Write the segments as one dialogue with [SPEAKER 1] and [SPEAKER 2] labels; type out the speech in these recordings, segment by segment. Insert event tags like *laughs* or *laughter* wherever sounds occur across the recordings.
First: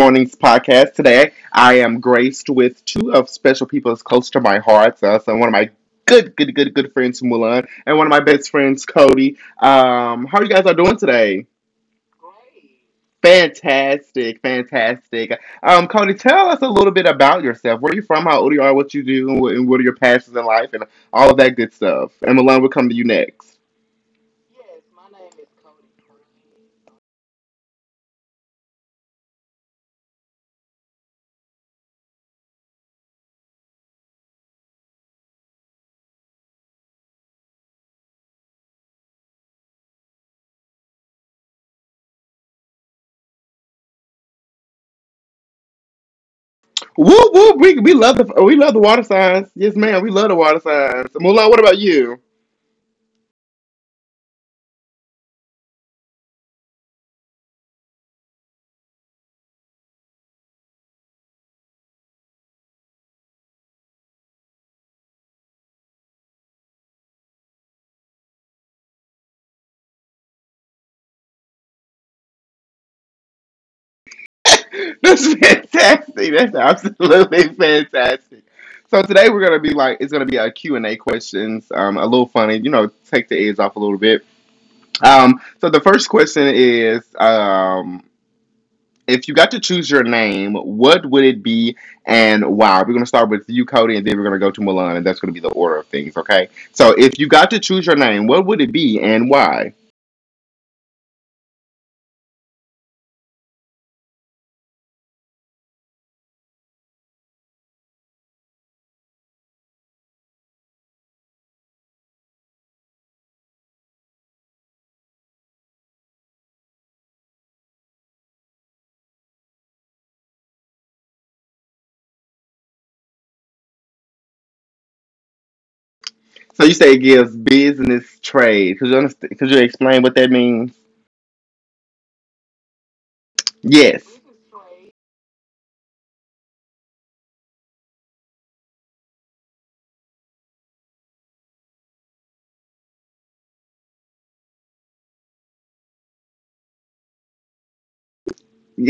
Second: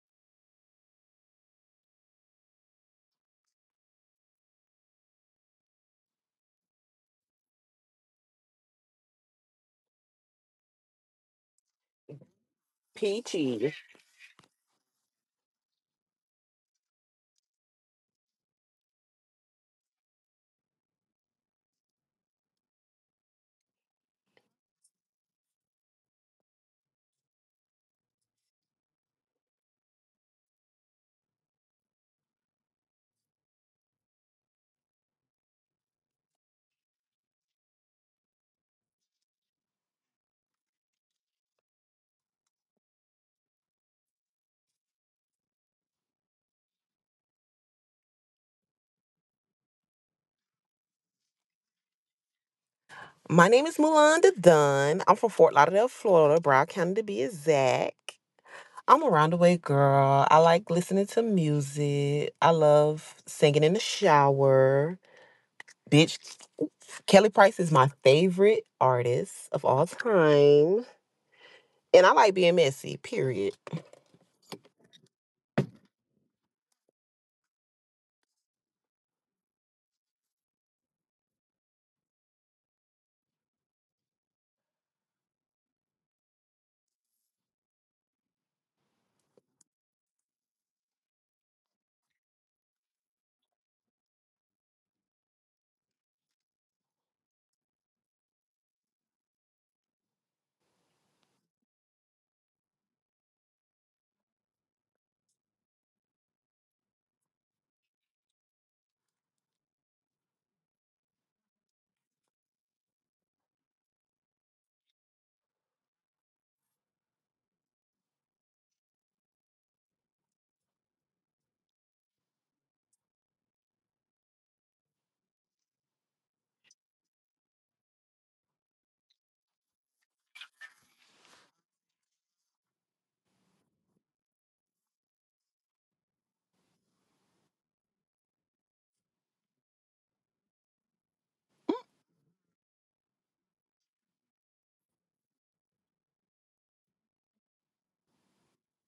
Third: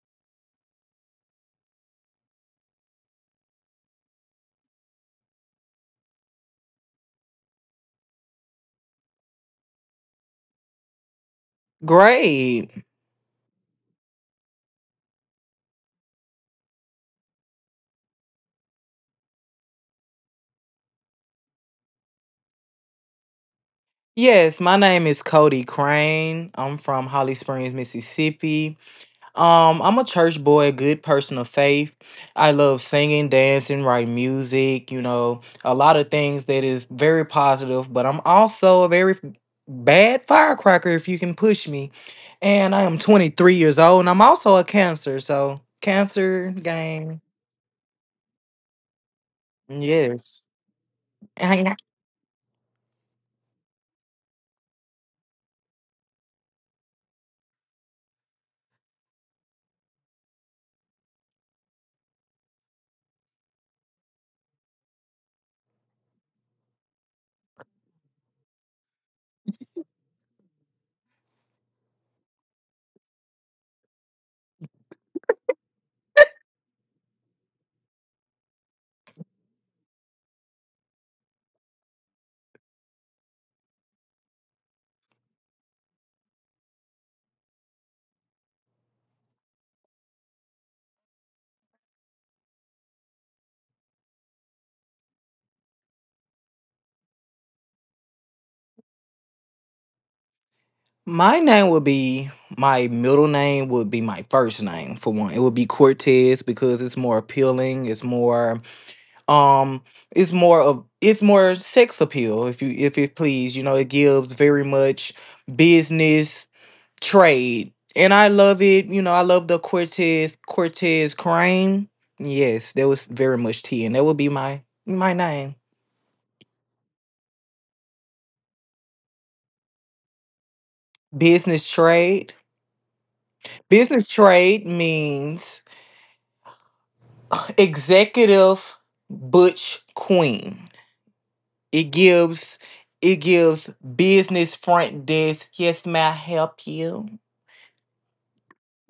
[SPEAKER 1] morning's podcast. Today, I am graced with two of special people as close to my heart. So one of my good friends, Mulan, and one of my best friends, Cody. How you guys are doing today?
[SPEAKER 2] Great.
[SPEAKER 3] Peachy.
[SPEAKER 1] Fantastic, fantastic. Cody, tell us a little bit about yourself. Where are you from? How old you are? What you do? And what are your passions in life? And all of that good stuff. And Mulan will come to you next.
[SPEAKER 2] Yes, my name is Cody Crane. I'm from Holly Springs, Mississippi. I'm a church boy, good person of faith. I love singing, dancing, writing music, you know, a lot of things that is very positive, but I'm also a very bad firecracker if you can push me. And I am 23 years old, and I'm also a cancer, so cancer gang.
[SPEAKER 1] Whoop whoop! We love the water signs. Yes, ma'am. We love the
[SPEAKER 2] Yes.
[SPEAKER 1] water signs. Mulan, what about
[SPEAKER 2] *laughs*
[SPEAKER 1] you?
[SPEAKER 3] My name is Mulanda Dunn. I'm from Fort Lauderdale, Florida, Broward County to be exact. I'm a roundaway girl. I like listening to music. I love singing in the shower. Bitch, Kelly Price is my favorite artist of all time. And I like being messy, period.
[SPEAKER 1] *laughs* That's fantastic. That's absolutely fantastic. So today we're gonna be like it's gonna be a Q&A questions. A little funny. You know, take the edge off a little bit. So the first question is, if you got to choose your name, what would it be and why? We're gonna start with you, Cody, and then we're gonna go to Milan, and that's gonna be the order of things. Okay. So if you got to choose your name, what would it be and why?
[SPEAKER 2] My name would be my middle name would be my first name for one. It would be Cortez because it's more appealing. Um it's more of it's more sex appeal if you if it please. You know, it gives very much business trade. And I love it, you know, I love the Cortez Crane. Yes, that was very much T, and that would be my name.
[SPEAKER 1] So you say it gives business trade. Could you understand? Could you explain what that means?
[SPEAKER 2] Business trade.
[SPEAKER 1] Yes.
[SPEAKER 2] Business trade means executive Butch Queen. It gives it gives business front desk. Yes, may I help you?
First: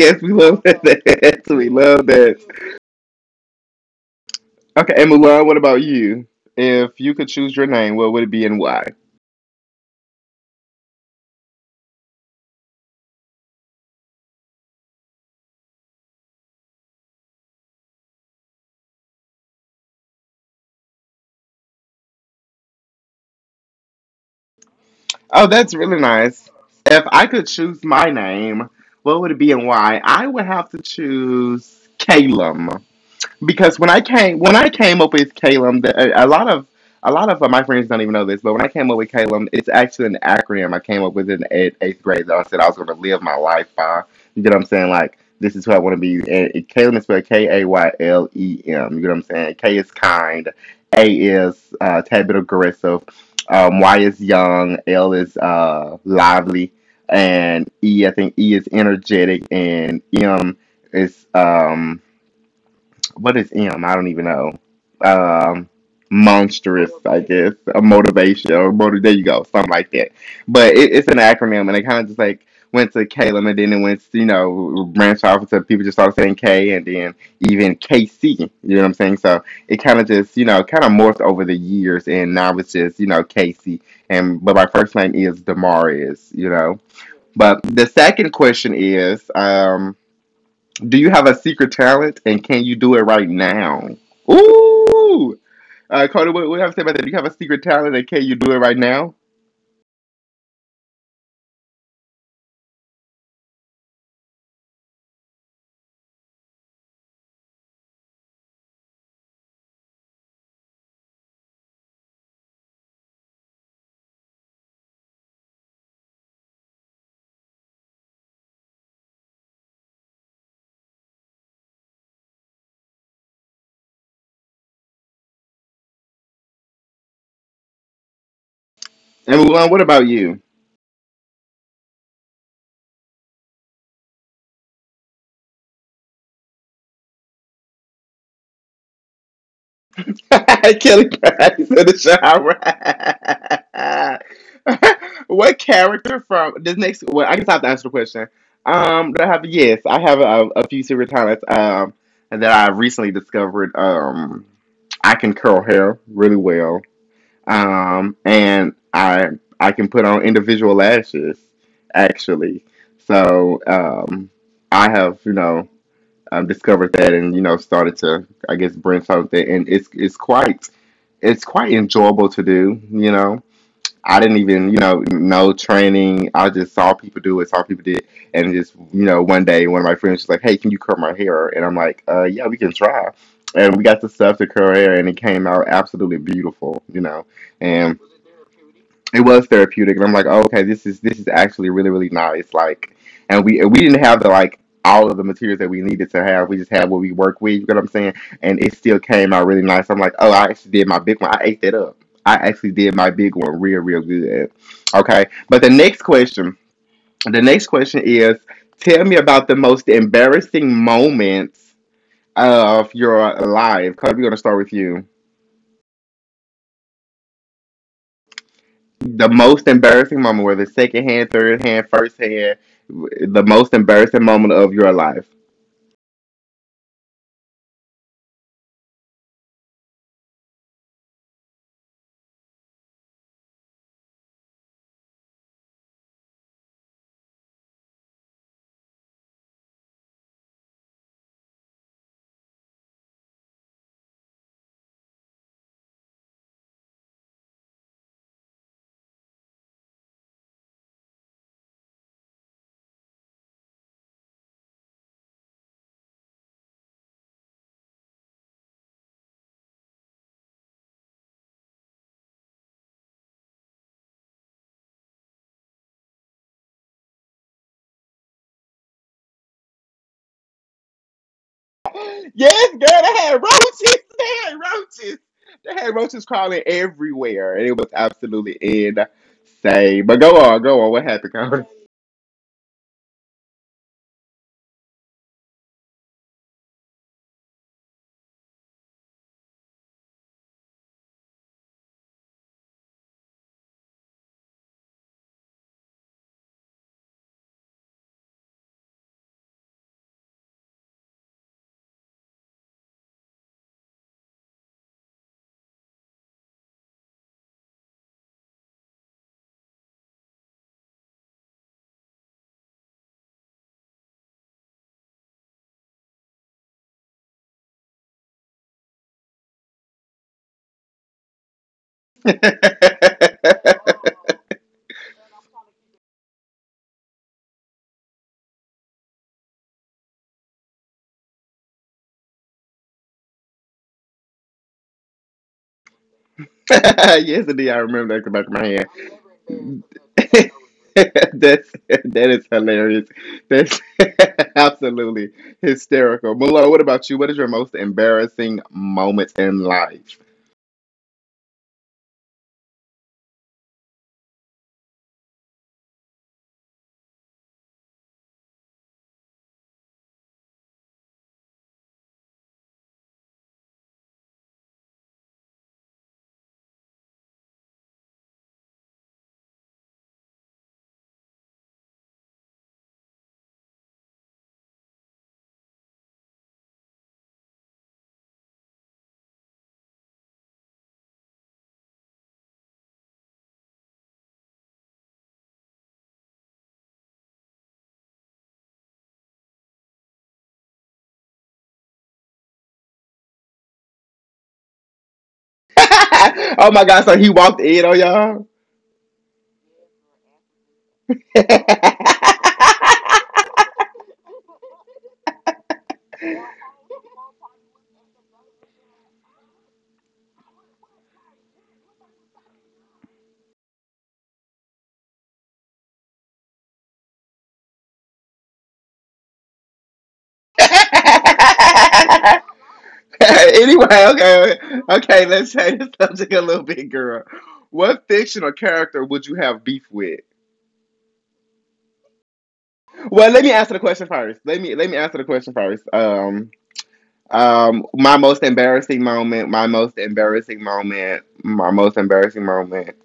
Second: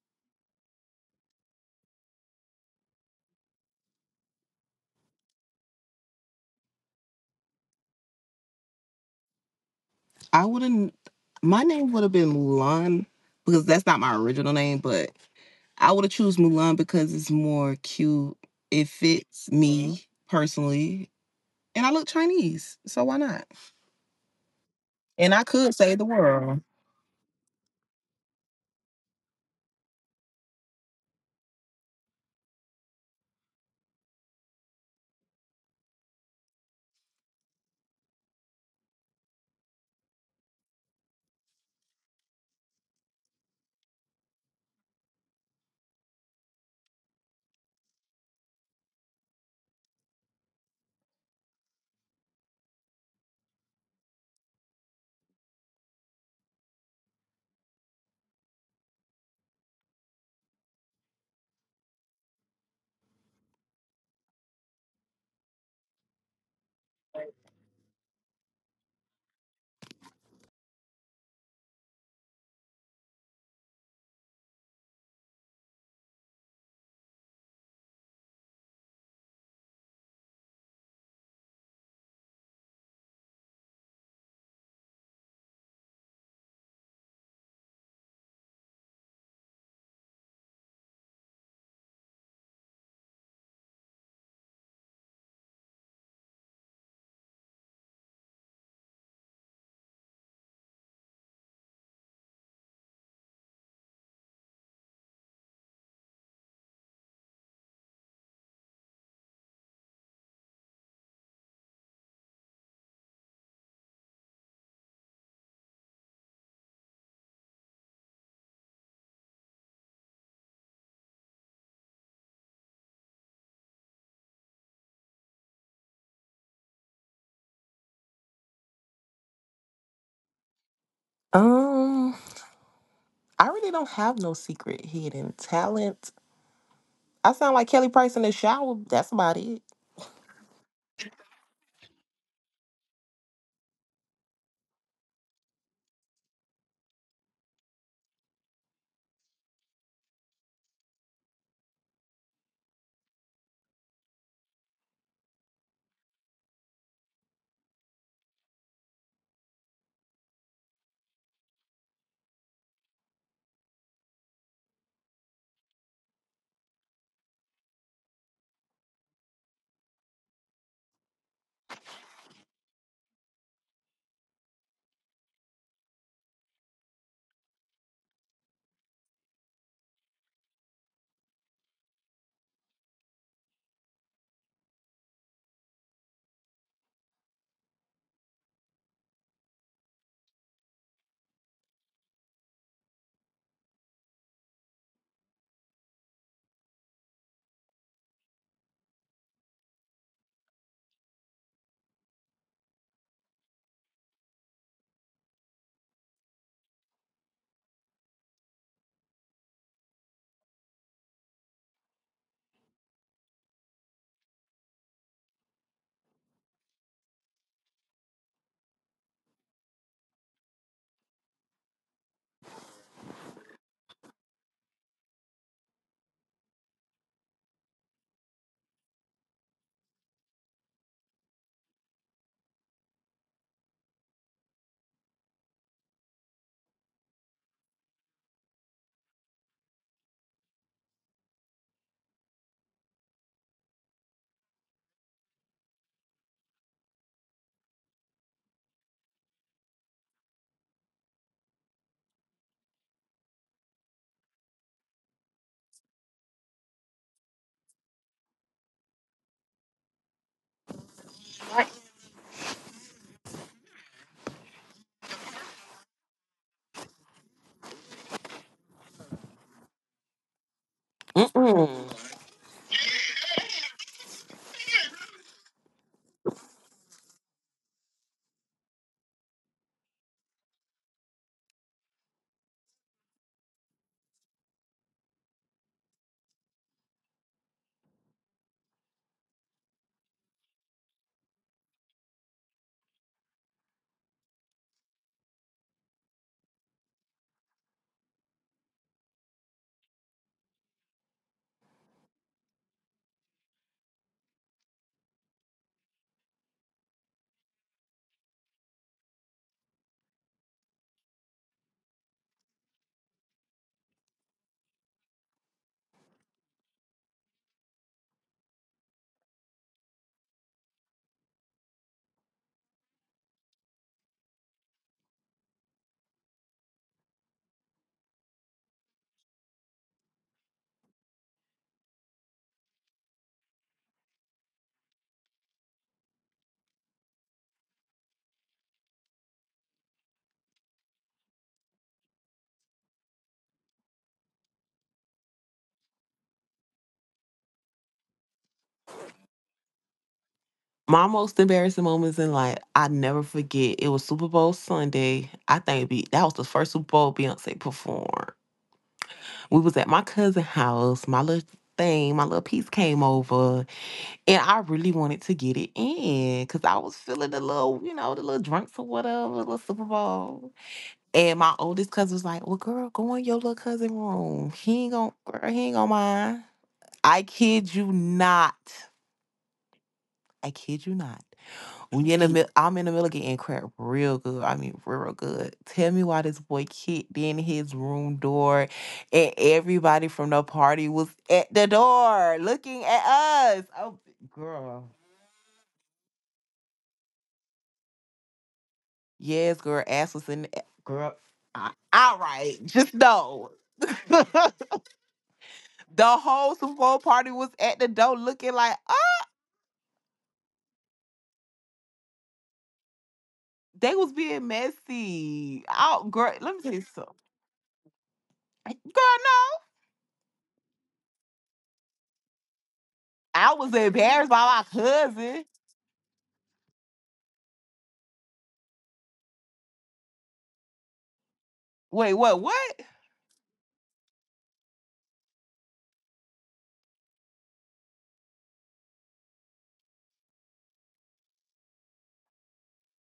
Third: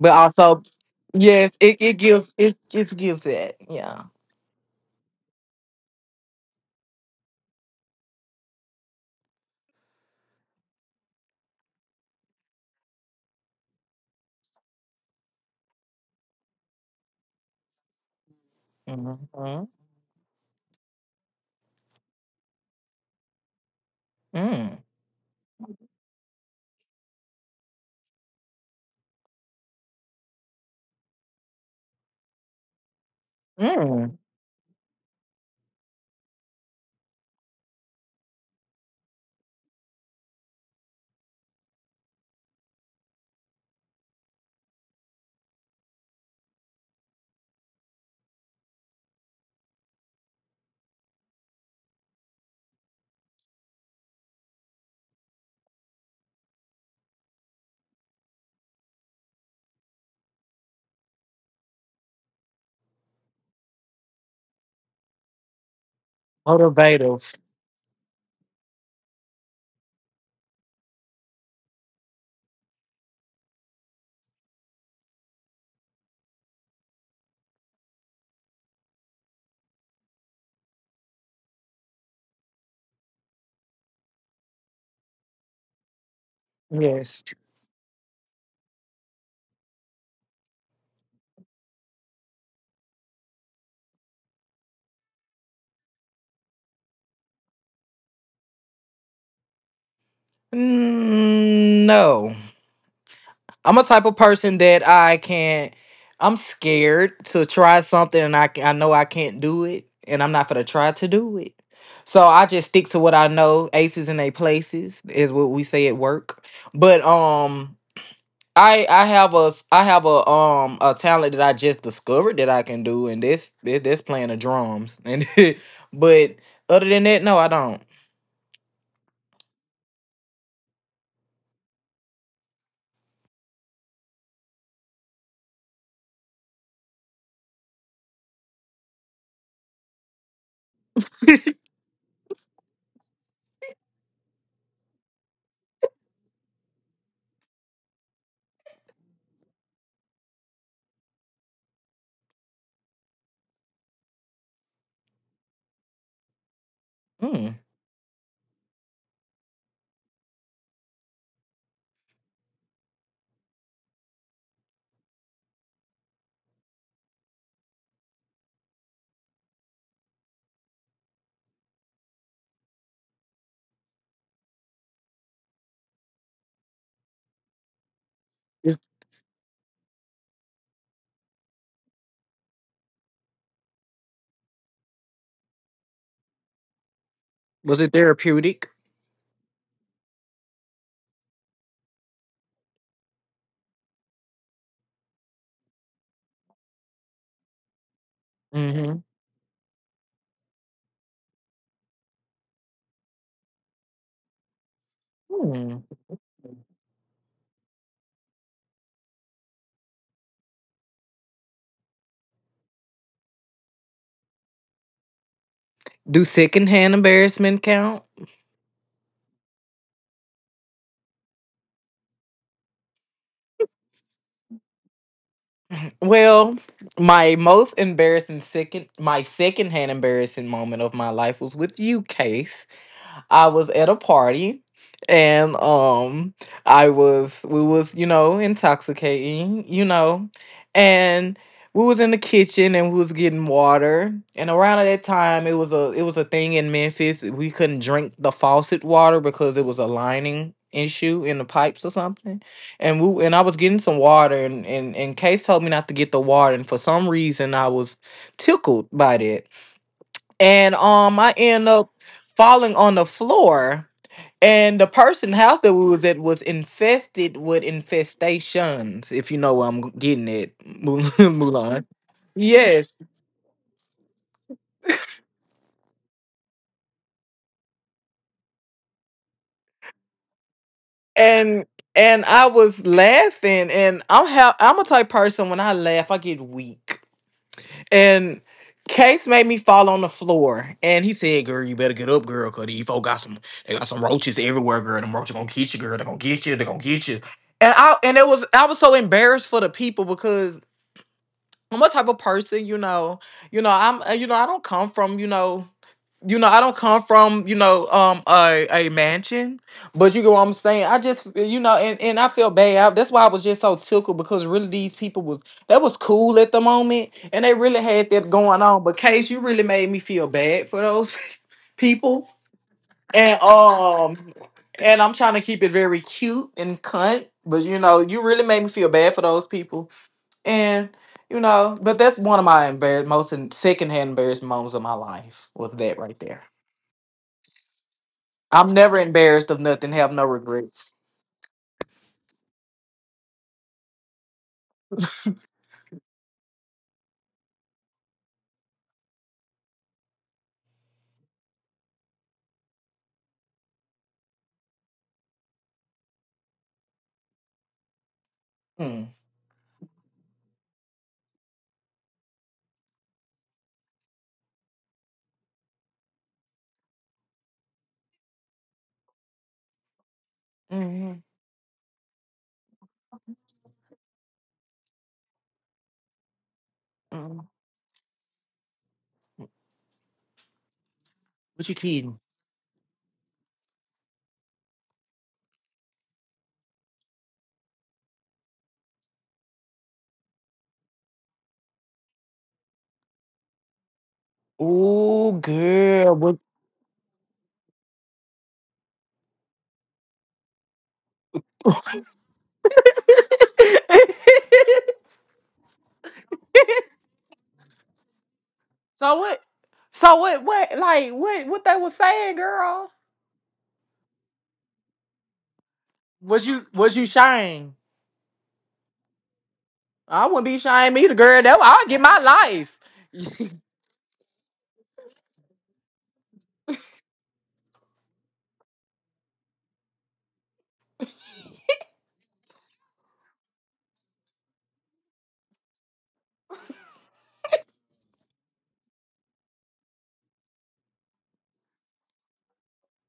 [SPEAKER 2] But
[SPEAKER 1] we love
[SPEAKER 2] also,
[SPEAKER 1] that. *laughs*
[SPEAKER 2] yes,
[SPEAKER 1] We
[SPEAKER 2] it, it
[SPEAKER 1] love
[SPEAKER 2] gives
[SPEAKER 1] that.
[SPEAKER 2] it it gives that. Yeah.
[SPEAKER 1] Okay, and Mulan, what about you? If you could choose your name, what would it be and why?
[SPEAKER 3] I wouldn't, my name would have been Mulan because that's not my original name, but I would have choose Mulan because it's more cute. It fits
[SPEAKER 2] Mm-hmm.
[SPEAKER 3] me personally. And I look Chinese, so why not?
[SPEAKER 2] Mm.
[SPEAKER 3] And I
[SPEAKER 1] Oh, that's
[SPEAKER 3] could save
[SPEAKER 1] really
[SPEAKER 3] the
[SPEAKER 1] nice.
[SPEAKER 3] world.
[SPEAKER 1] If I could choose my name, what would it be and why? I would have to choose Calum. Because when I
[SPEAKER 2] Mm.
[SPEAKER 1] came when I came up with Calum, a lot of my friends don't even know this, but when I came up with Calum, it's actually an acronym. I came up with it in eighth grade. That I said I was going to live my life by. You get what I'm saying? Like this is who I want to be. And Calum is spelled Kaylem. You get what I'm saying? K is kind. A is tad bit aggressive. Y is young. L is lively. And E, I think E is energetic. And M is what is M? I don't even know. Um, Monstrous, I
[SPEAKER 2] Motivative.
[SPEAKER 1] guess, a motivation or motive. There you go, something like that. But it's an acronym, and it kind of just like went to Caleb, and then it went, branched off into people just started saying K, and then even KC. You know what I'm saying? So it kind of just, kind of morphed over the years, and now it's just, KC. And but my first name is Demarius.
[SPEAKER 2] Yes.
[SPEAKER 1] But the second question is, do you have a secret talent and can you do it right now? Ooh! Cody, what do you have to say about that? Do you have a secret talent and can you do it right now?
[SPEAKER 2] Mm, no. I'm a type of person that I can't. I'm scared to try something, and I know I can't do it, and I'm not gonna try to do it. So I just stick to what I know. Aces in their places is what we say at work. But I have a I have a talent that I just discovered that I can do, and this, playing the drums. And *laughs* but other than that, no, I don't.
[SPEAKER 1] And Mulan, what about you?
[SPEAKER 3] Um, I really don't have no secret hidden talent. I sound like Kelly Price in the shower. That's about it.
[SPEAKER 1] *laughs* Kelly Price in the shower. *laughs* What character from this next? Well, I guess I have to answer the question. Do I have? Yes, I have a few secret talents. That I recently discovered. I can curl hair really well.
[SPEAKER 2] Mm.
[SPEAKER 1] And I can put on individual lashes actually. So I have discovered that and started to I guess brainstorm that, and it's quite enjoyable to do. I didn't even, know training. I just saw people do it, saw people did, it. And
[SPEAKER 2] Is-
[SPEAKER 1] just, one day one of my friends was like, "Hey, can you curl my hair?" And I'm like, yeah, we can try." And we got the stuff to curl hair, and it came out absolutely beautiful.
[SPEAKER 2] Was it
[SPEAKER 1] And
[SPEAKER 2] therapeutic?
[SPEAKER 1] it was therapeutic, and I'm like, oh, "Okay, this is actually really really nice." Like, and we didn't have the like all of the materials that we needed to have. We just had what we work with. You know what I'm saying? And it
[SPEAKER 2] Mm-hmm.
[SPEAKER 1] still came out really nice. I'm like, "Oh, I actually did my big one. I ate that up." I actually did my big one real, real good. Okay. But the
[SPEAKER 2] Mm.
[SPEAKER 1] next question, the next question is tell me about the most embarrassing moments of your life. Cause we're gonna start with you.
[SPEAKER 2] Do secondhand embarrassment count?
[SPEAKER 1] The most embarrassing moment, whether it's second hand, third hand, first hand, the most embarrassing moment of your life.
[SPEAKER 2] Well, my most embarrassing second my secondhand embarrassing moment of my life was with you, Case. I was at a party and I was we was, you know, intoxicating, you know. And we was in the kitchen, and we was getting water. And around that time it was a thing in Memphis. We couldn't drink the faucet water because it was a lining issue in the pipes or something. And I was getting some water, and Case told me not to get the water, and for some reason I was tickled by that, and I
[SPEAKER 3] Right.
[SPEAKER 2] end up falling on the floor, and the person house that we was at was infested with infestations, if you know where I'm getting it, Mul- *laughs* Mulan.
[SPEAKER 3] Mm-mm.
[SPEAKER 1] Yes, girl,
[SPEAKER 2] Yes,
[SPEAKER 1] they had roaches. *laughs* They had roaches. They had roaches crawling everywhere. And it was absolutely insane. But go on, go on. What happened, Cody?
[SPEAKER 2] and and I was laughing, and I'm how I'm a type person when I laugh, I get weak. And Case made me fall on the floor, and he said, "Girl, you better get up, girl, cause these folk got some, they got some roaches everywhere, girl. Them roaches gonna get you, girl. They gonna get you. They gonna get you." And it was I was so embarrassed for the people, because I'm a type of person, you know I'm you know I don't come from you know, I don't come from, you know, a mansion, but you get what I'm saying. I just you know, and, I feel bad. I- that's why I was just so tickled, because really these people was that was cool at the moment, and they really had that going on. But Case, you really made me feel bad for those *laughs*
[SPEAKER 1] *laughs*
[SPEAKER 2] people.
[SPEAKER 1] Yes,
[SPEAKER 2] And um and I'm trying to keep it very cute and cunt, but you know, you really made me feel bad for those people. And you know, but that's one of my embarrass most and secondhand embarrassing moments of my life was that right there.
[SPEAKER 1] indeed, I remember that at the back of
[SPEAKER 2] I'm
[SPEAKER 1] my
[SPEAKER 2] never embarrassed of nothing. Have no
[SPEAKER 1] head.
[SPEAKER 2] regrets.
[SPEAKER 1] *laughs* That's that is hilarious. That's *laughs* absolutely hysterical. Malora, what about you? What is your most embarrassing moment in life?
[SPEAKER 3] My most embarrassing moments in life, I never forget. It was Super Bowl Sunday. I think it'd be, that was the first Super Bowl Beyonce performed.
[SPEAKER 2] Mm.
[SPEAKER 3] We was at my cousin's house. My little thing, my little piece came over. And I really wanted to get it in because I was feeling the little, the little drinks or whatever, little Super Bowl.
[SPEAKER 2] Hmm.
[SPEAKER 3] And my oldest cousin was like, "Well, girl, go in your little cousin room. He ain't gonna, girl, he ain't gonna mind." I
[SPEAKER 2] Mm.
[SPEAKER 3] kid you not. I kid you not.
[SPEAKER 2] What you
[SPEAKER 3] When you're
[SPEAKER 2] kidding?
[SPEAKER 3] in the middle, I'm in the middle of getting crap real good. I mean, real good. Tell me why this boy kicked in his room door and everybody from the party was at the door looking at us. Oh, girl.
[SPEAKER 2] Oh, girl. What?
[SPEAKER 1] *laughs* Oh my god, so he walked in on y'all?
[SPEAKER 3] Yes, girl, ass was in the girl.
[SPEAKER 1] *laughs*
[SPEAKER 3] All right, just know *laughs*
[SPEAKER 2] *laughs*
[SPEAKER 3] the whole Super Bowl party was at the door looking like
[SPEAKER 2] So
[SPEAKER 3] oh,
[SPEAKER 2] what? So what? What? Like what? What they was saying, girl?
[SPEAKER 3] they was being messy. Oh girl,
[SPEAKER 2] Was
[SPEAKER 3] let me
[SPEAKER 2] you?
[SPEAKER 3] tell you
[SPEAKER 2] Was you
[SPEAKER 3] something.
[SPEAKER 2] shame?
[SPEAKER 3] Girl, no.
[SPEAKER 2] I wouldn't be shamed either, girl. That I'll get my life.
[SPEAKER 3] I
[SPEAKER 2] *laughs*
[SPEAKER 3] was
[SPEAKER 1] Anyway,
[SPEAKER 3] embarrassed by my
[SPEAKER 1] okay, okay,
[SPEAKER 3] cousin.
[SPEAKER 1] let's change the subject a little bit, girl. What fictional character would you have beef with?
[SPEAKER 3] Wait, what?
[SPEAKER 1] Well, let me answer the question first. Let me answer the question first. My most embarrassing moment. My most embarrassing moment. My most embarrassing moment.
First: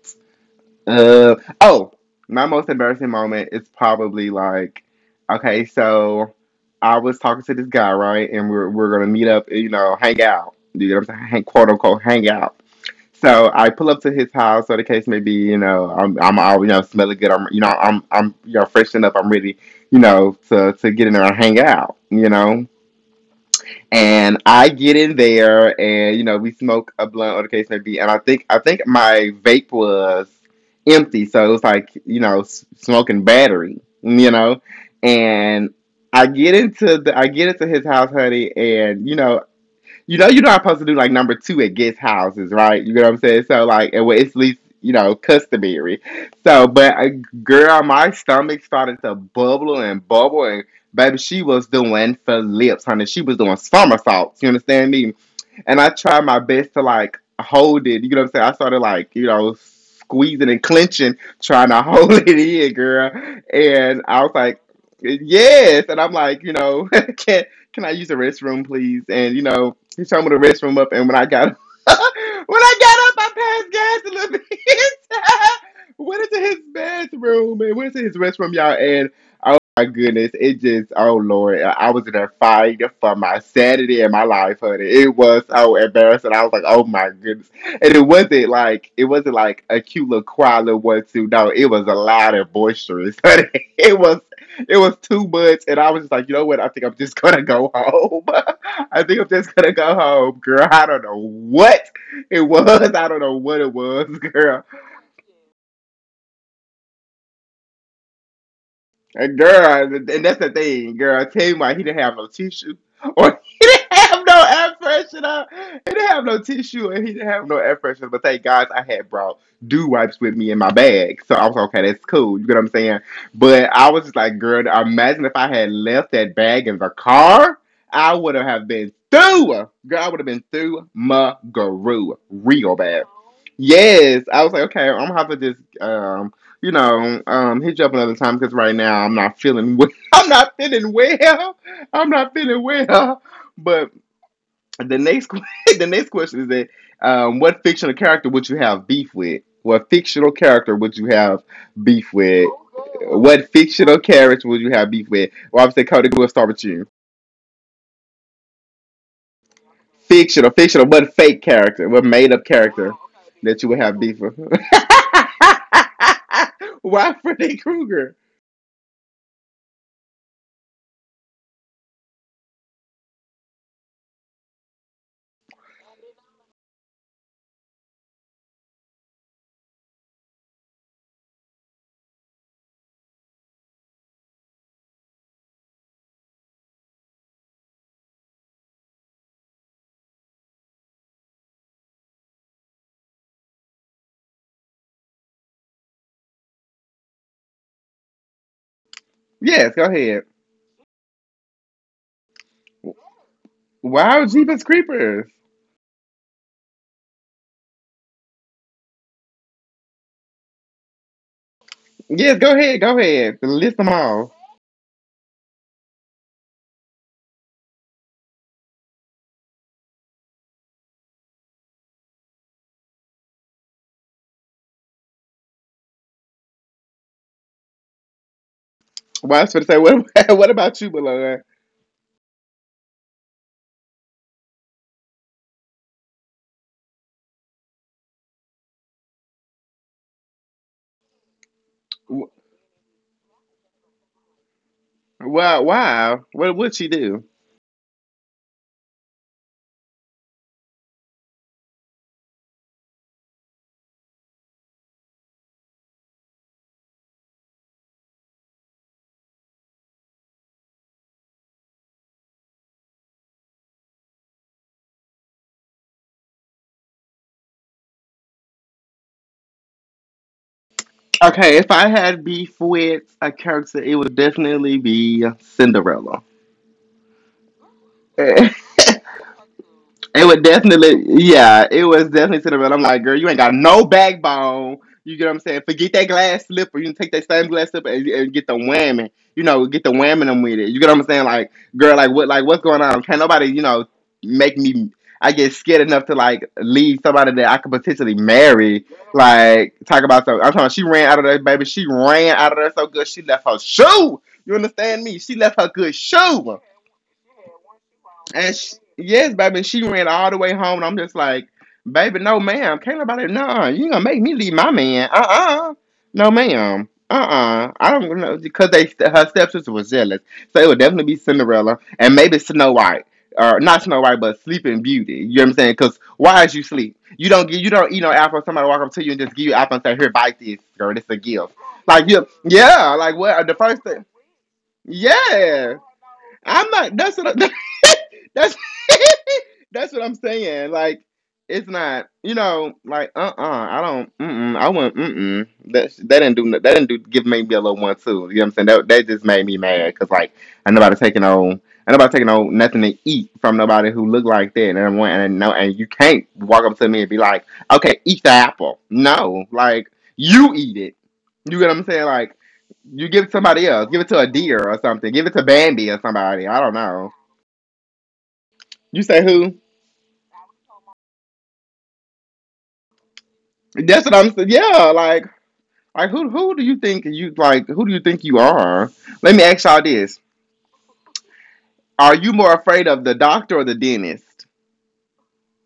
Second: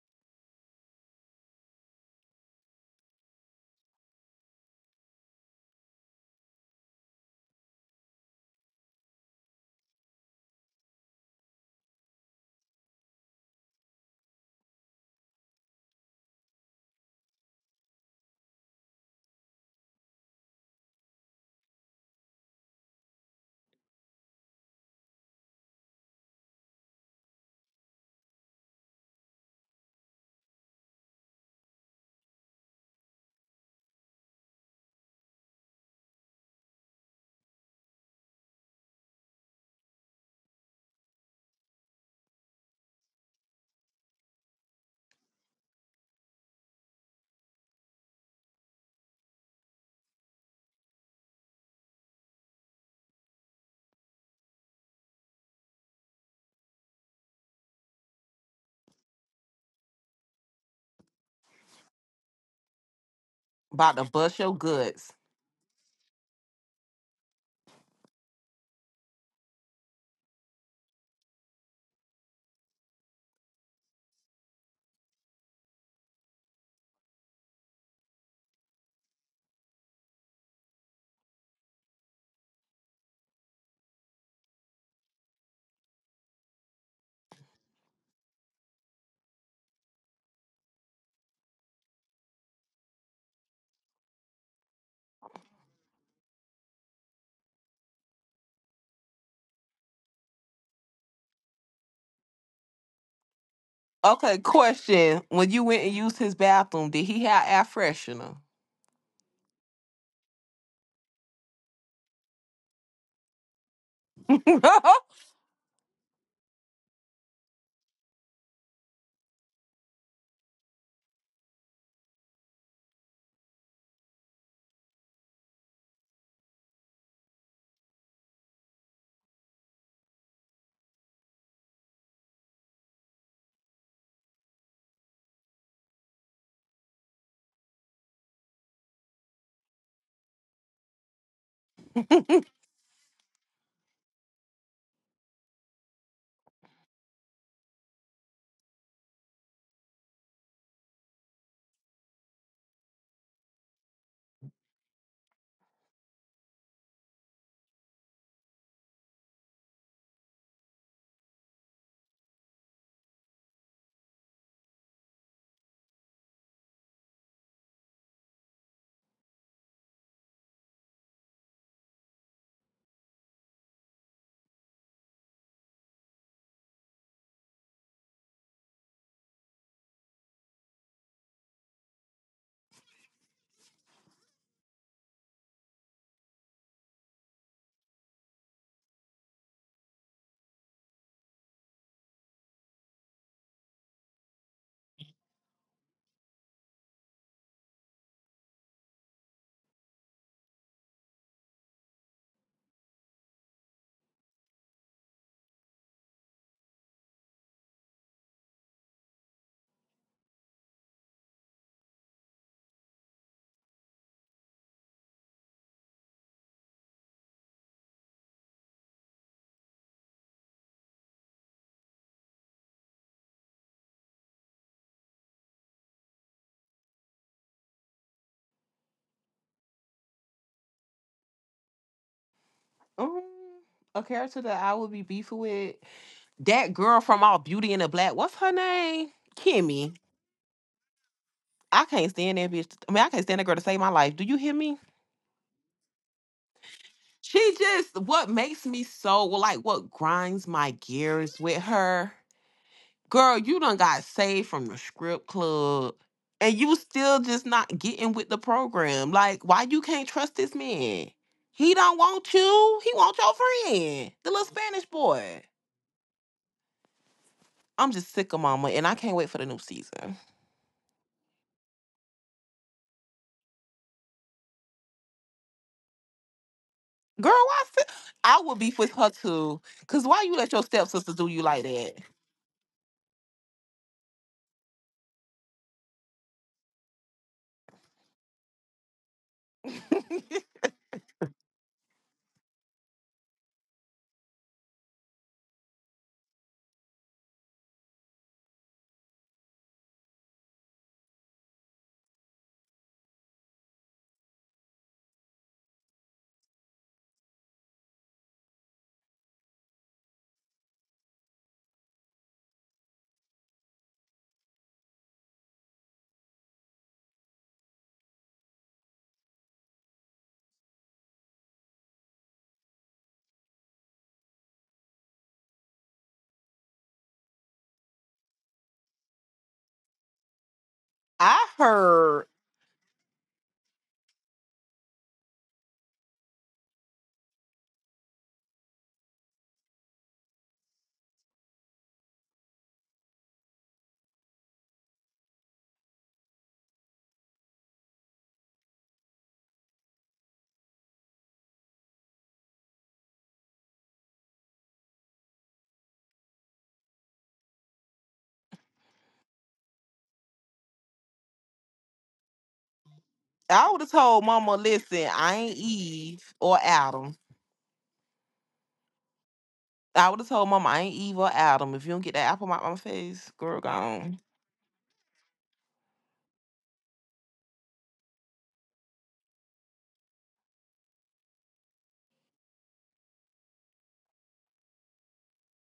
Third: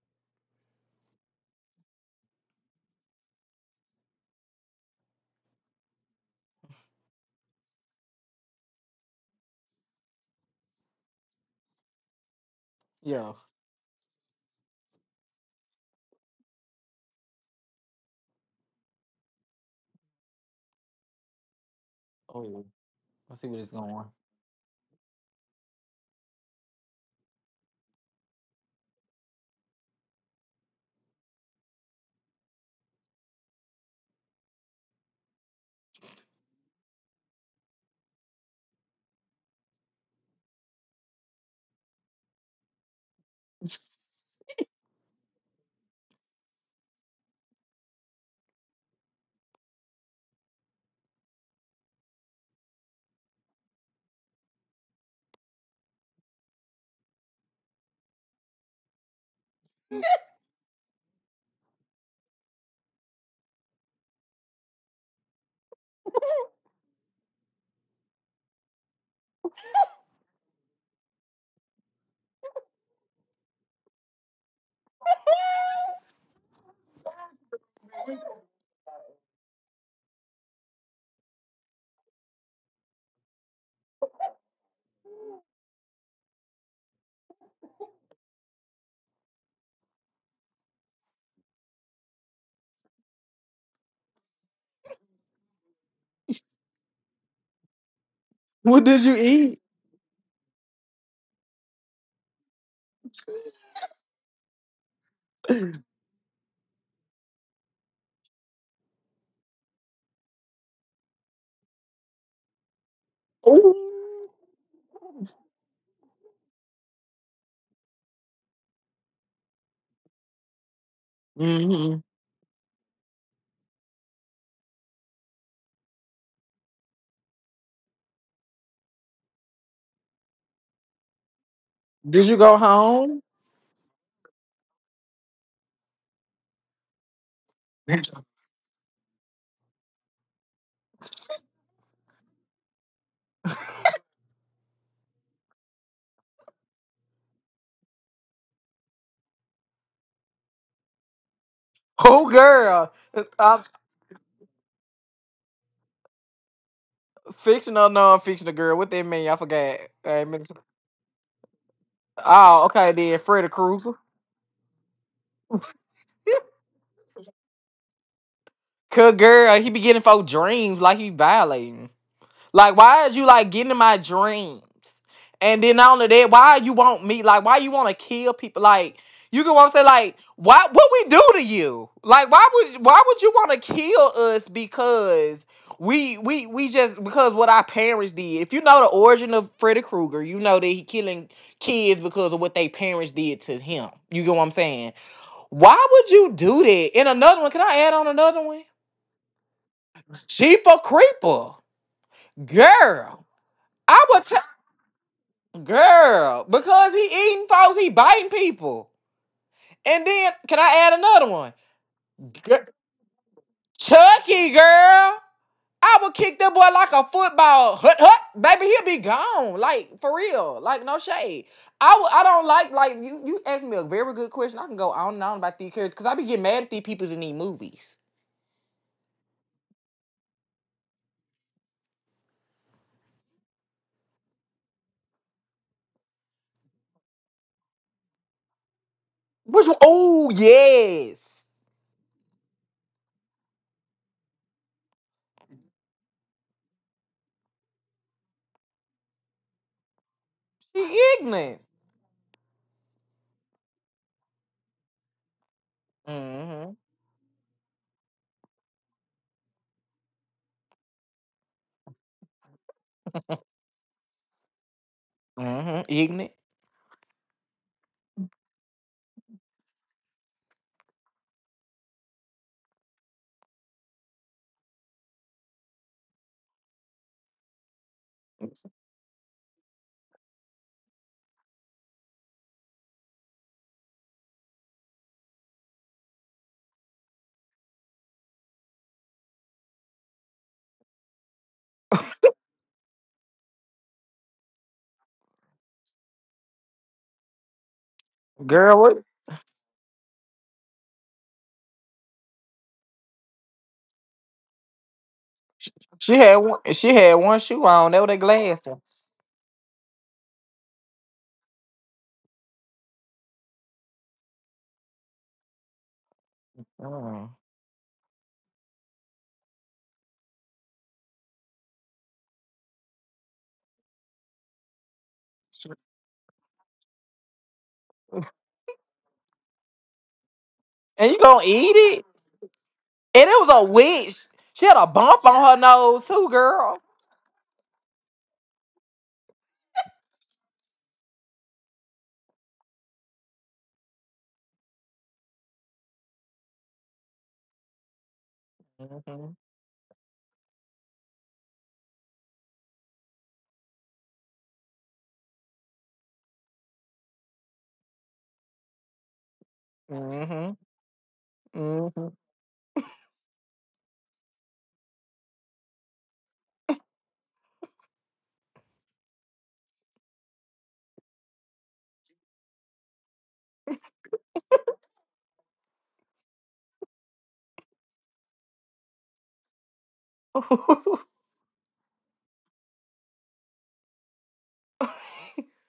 [SPEAKER 1] Oh, my most embarrassing moment is probably like, okay, so I was talking to this guy, right, and we're gonna meet up, you know, hang out. You know what I'm saying? Hang, quote unquote, hang out.
[SPEAKER 2] Yeah.
[SPEAKER 1] So I pull up to his house, or the case may be, you know, I'm all you know, smelling good. I'm you know, I'm you know, freshened up. I'm ready, you know, to get in there and hang out, you
[SPEAKER 2] Oh,
[SPEAKER 1] know.
[SPEAKER 2] I see what it's going.
[SPEAKER 1] And I get in there, and you know, we smoke a blunt, or the case may be. And I think my vape was empty, so it was like you know, smoking battery, you know. And I get into his house, honey, and you know you're not supposed to do like number two at guest houses, right? You know what I'm saying? So like, and well, it's at least customary. So, but girl, my stomach started to bubble and bubble, and baby, she was doing flips, honey. She was doing somersaults. You understand me? And I try my best to like hold it. You know what I'm saying? I started like, you know, squeezing and clenching, trying to *laughs* hold it in, girl.
[SPEAKER 3] About
[SPEAKER 1] And
[SPEAKER 3] to
[SPEAKER 1] I was
[SPEAKER 3] bust your
[SPEAKER 1] like,
[SPEAKER 3] guts.
[SPEAKER 1] yes. And I'm like, you know, *laughs* can can I use the restroom, please? And you know, he showed me the restroom up. And when I got *laughs* when I got up, I passed gas a little bit. *laughs* Went into his bathroom and went into his restroom, y'all. And my goodness, it just oh lord, I was in a fight for my sanity and my life, honey. It was so embarrassing. I was like, oh my goodness, and it wasn't like a cute little cry little one two. No, it was a loud and boisterous. Honey. *laughs* It was it was too much, and I was just like, you know what? I think I'm just gonna go home.
[SPEAKER 2] What
[SPEAKER 1] *laughs* I
[SPEAKER 2] did you
[SPEAKER 1] think I'm just
[SPEAKER 2] eat?
[SPEAKER 1] gonna go home, girl. I don't know what it was. I don't know what it was, *laughs*
[SPEAKER 3] Okay,
[SPEAKER 1] girl.
[SPEAKER 3] question. When you went and used his bathroom, did he have air freshener?
[SPEAKER 1] And girl, and that's the thing, girl. I tell you why he didn't have no tissue, or *laughs* he didn't
[SPEAKER 2] Oh.
[SPEAKER 1] have no air
[SPEAKER 3] *laughs*
[SPEAKER 1] freshener. He didn't have no tissue, and he didn't have no air freshener. But thank God I had brought dew wipes with me in my bag, so I was like, okay.
[SPEAKER 2] Hmm.
[SPEAKER 1] That's cool. You get what I'm saying? But I was just like, girl, imagine if I had left that bag in the car, I would have been through. Girl, I would have been through my guru
[SPEAKER 2] Did you go
[SPEAKER 1] real bad.
[SPEAKER 2] home?
[SPEAKER 1] Yes, I was like, okay, I'm gonna have to just hit you up another
[SPEAKER 2] *laughs*
[SPEAKER 1] time because right now I'm not feeling well. *laughs* I'm not feeling well. I'm not feeling well. But the next *laughs* the next question is that what fictional character would you have beef with? What fictional character would you have beef
[SPEAKER 2] Oh,
[SPEAKER 1] with?
[SPEAKER 2] girl.
[SPEAKER 1] What
[SPEAKER 2] I'm
[SPEAKER 1] fictional character would you have beef with? Well, obviously, Cody, we'll start with you.
[SPEAKER 2] fictional, non-fictional girl. What that mean? I forgot. I mean,
[SPEAKER 1] What fake character, what made up
[SPEAKER 2] oh, okay.
[SPEAKER 1] character
[SPEAKER 2] Then Freddy
[SPEAKER 1] that you would
[SPEAKER 2] Krueger.
[SPEAKER 1] have beef with? *laughs*
[SPEAKER 2] *laughs*
[SPEAKER 1] Why Freddy Krueger?
[SPEAKER 2] Cause girl, he be getting folk dreams like he violating. Like, why is you like getting in my dreams? And then not only that, why you want me? Like, why you want to kill people? Like, you can want to say like, why? What we do to you? Like, why would you want to kill us? Because we just because what our parents did. If you know the origin of Freddy Krueger, you know that he killing kids because of what they parents did to him. You get what I'm saying? Why would you do that? And another one, can I add on another one?
[SPEAKER 1] Yes, go ahead.
[SPEAKER 2] Sheep creeper, girl. I would
[SPEAKER 1] Wow,
[SPEAKER 2] tell.
[SPEAKER 1] Jeepers Creepers.
[SPEAKER 2] Girl, because he eating folks, he biting people. And then, can I add another one?
[SPEAKER 1] Yes, go
[SPEAKER 2] Gir-
[SPEAKER 1] ahead, go ahead. List them all.
[SPEAKER 2] Chucky, girl. I would kick that boy like a football. Hut, hut. Baby, he'll be gone. Like, for real. Like, no shade. I, would- I don't like, you asked me a very good question. I can go on and on about these characters, because I be getting mad at these people in these movies.
[SPEAKER 1] Well, I was going to say, what, *laughs* what about you, Malone?
[SPEAKER 3] Mm, a character that I would be beefing with, that girl from All Beauty and the Black, what's her name?
[SPEAKER 2] Which one?
[SPEAKER 3] Kimmy.
[SPEAKER 2] Oh, yes.
[SPEAKER 3] I can't stand that bitch. I mean, I can't stand that girl to save my life. Do you hear me?
[SPEAKER 1] Wow, wow. What would she do?
[SPEAKER 3] She just, what makes me so, well, like what grinds my
[SPEAKER 2] She
[SPEAKER 3] gears with
[SPEAKER 2] ignorant.
[SPEAKER 3] her. Girl, you done got saved from the script club. And you
[SPEAKER 2] Mm-hmm.
[SPEAKER 3] still just not getting with the program. Like, why you can't trust this man? He don't want you. He want your friend. The little Spanish boy.
[SPEAKER 2] Mm-hmm. Ignorant.
[SPEAKER 3] I'm just sick of mama and I can't wait for the new season.
[SPEAKER 1] Okay, if I had beef with a character, it would definitely be Cinderella.
[SPEAKER 3] Girl, why? Fi- I would beef with her
[SPEAKER 1] *laughs*
[SPEAKER 3] too. Cause why
[SPEAKER 1] It
[SPEAKER 3] you
[SPEAKER 1] would
[SPEAKER 3] let your
[SPEAKER 1] definitely,
[SPEAKER 3] stepsister do you like
[SPEAKER 1] yeah, it
[SPEAKER 3] that?
[SPEAKER 1] was definitely to the middle. I'm like, girl, you ain't got no backbone. You get what I'm saying? Forget that glass slipper. You can take that same glass slipper and get the whamming. Get the whamming them with
[SPEAKER 3] *laughs*
[SPEAKER 1] it. You get what I'm saying? Like, girl, like what's going on? Can't nobody, make me. I get scared enough to like leave somebody that I could potentially
[SPEAKER 2] Girl,
[SPEAKER 1] marry
[SPEAKER 2] what?
[SPEAKER 1] like, talk about something. I'm talking about she ran out of that baby. She ran out of there so good she left her shoe. You understand me? She left her good
[SPEAKER 2] She had one,
[SPEAKER 1] shoe.
[SPEAKER 2] she had one shoe on. They were their
[SPEAKER 1] And she,
[SPEAKER 2] glasses.
[SPEAKER 1] yes, baby, she ran all the way home. And I'm just like, baby, no, ma'am. Can't nobody. No, you gonna make me leave my man. Uh. No, ma'am.
[SPEAKER 2] Mm.
[SPEAKER 1] Uh. I don't know. Because they her stepsister was jealous. So it would definitely be Cinderella and maybe Snow White. Or not Snow White, but Sleeping Beauty. You know what I'm saying? Because why is you sleep? You don't eat no apple. Somebody walk up to you and just give you an apple and say, "Here, bite this, girl. This is
[SPEAKER 2] And
[SPEAKER 1] a
[SPEAKER 2] you gonna
[SPEAKER 3] I
[SPEAKER 1] gift."
[SPEAKER 2] eat it?
[SPEAKER 1] Like
[SPEAKER 3] heard.
[SPEAKER 1] you, yeah, like
[SPEAKER 2] And it
[SPEAKER 1] what?
[SPEAKER 2] was
[SPEAKER 1] The
[SPEAKER 2] a
[SPEAKER 1] first thing,
[SPEAKER 2] witch. She had a bump on her
[SPEAKER 1] yeah.
[SPEAKER 2] nose too,
[SPEAKER 1] I'm
[SPEAKER 2] girl.
[SPEAKER 1] not. That's what. *laughs* That's *laughs* that's what I'm saying. Like, it's not. I don't. I wouldn't. That didn't do. No- That didn't do. Give make me a little one too. You know what I'm saying? That just
[SPEAKER 2] Hmm.
[SPEAKER 1] made me mad because like, I nobody taking on. I nobody taking on nothing to eat from nobody who look like that. And I'm like, and no, and you can't walk up to me and be like, okay, eat the apple. No, like
[SPEAKER 2] Hmm.
[SPEAKER 1] you eat it. You get what I'm
[SPEAKER 2] Hmm.
[SPEAKER 1] saying? Like. You give it to
[SPEAKER 3] I
[SPEAKER 1] somebody
[SPEAKER 3] would have
[SPEAKER 1] else. Give it
[SPEAKER 3] told
[SPEAKER 1] to a
[SPEAKER 3] Mama,
[SPEAKER 1] deer or
[SPEAKER 3] listen,
[SPEAKER 1] something. Give
[SPEAKER 3] I
[SPEAKER 1] it to
[SPEAKER 3] ain't
[SPEAKER 1] Bambi or
[SPEAKER 3] Eve
[SPEAKER 1] somebody.
[SPEAKER 3] or
[SPEAKER 1] I don't
[SPEAKER 3] Adam.
[SPEAKER 1] know. You say who?
[SPEAKER 3] I would have told Mama, I ain't Eve or Adam. If you don't get that apple out my face, girl,
[SPEAKER 1] That's what
[SPEAKER 3] gone.
[SPEAKER 1] I'm saying. Yeah, like like who do you think you like who do you think you are? Let me ask y'all this.
[SPEAKER 2] *laughs*
[SPEAKER 1] Are you more afraid of the doctor or the dentist?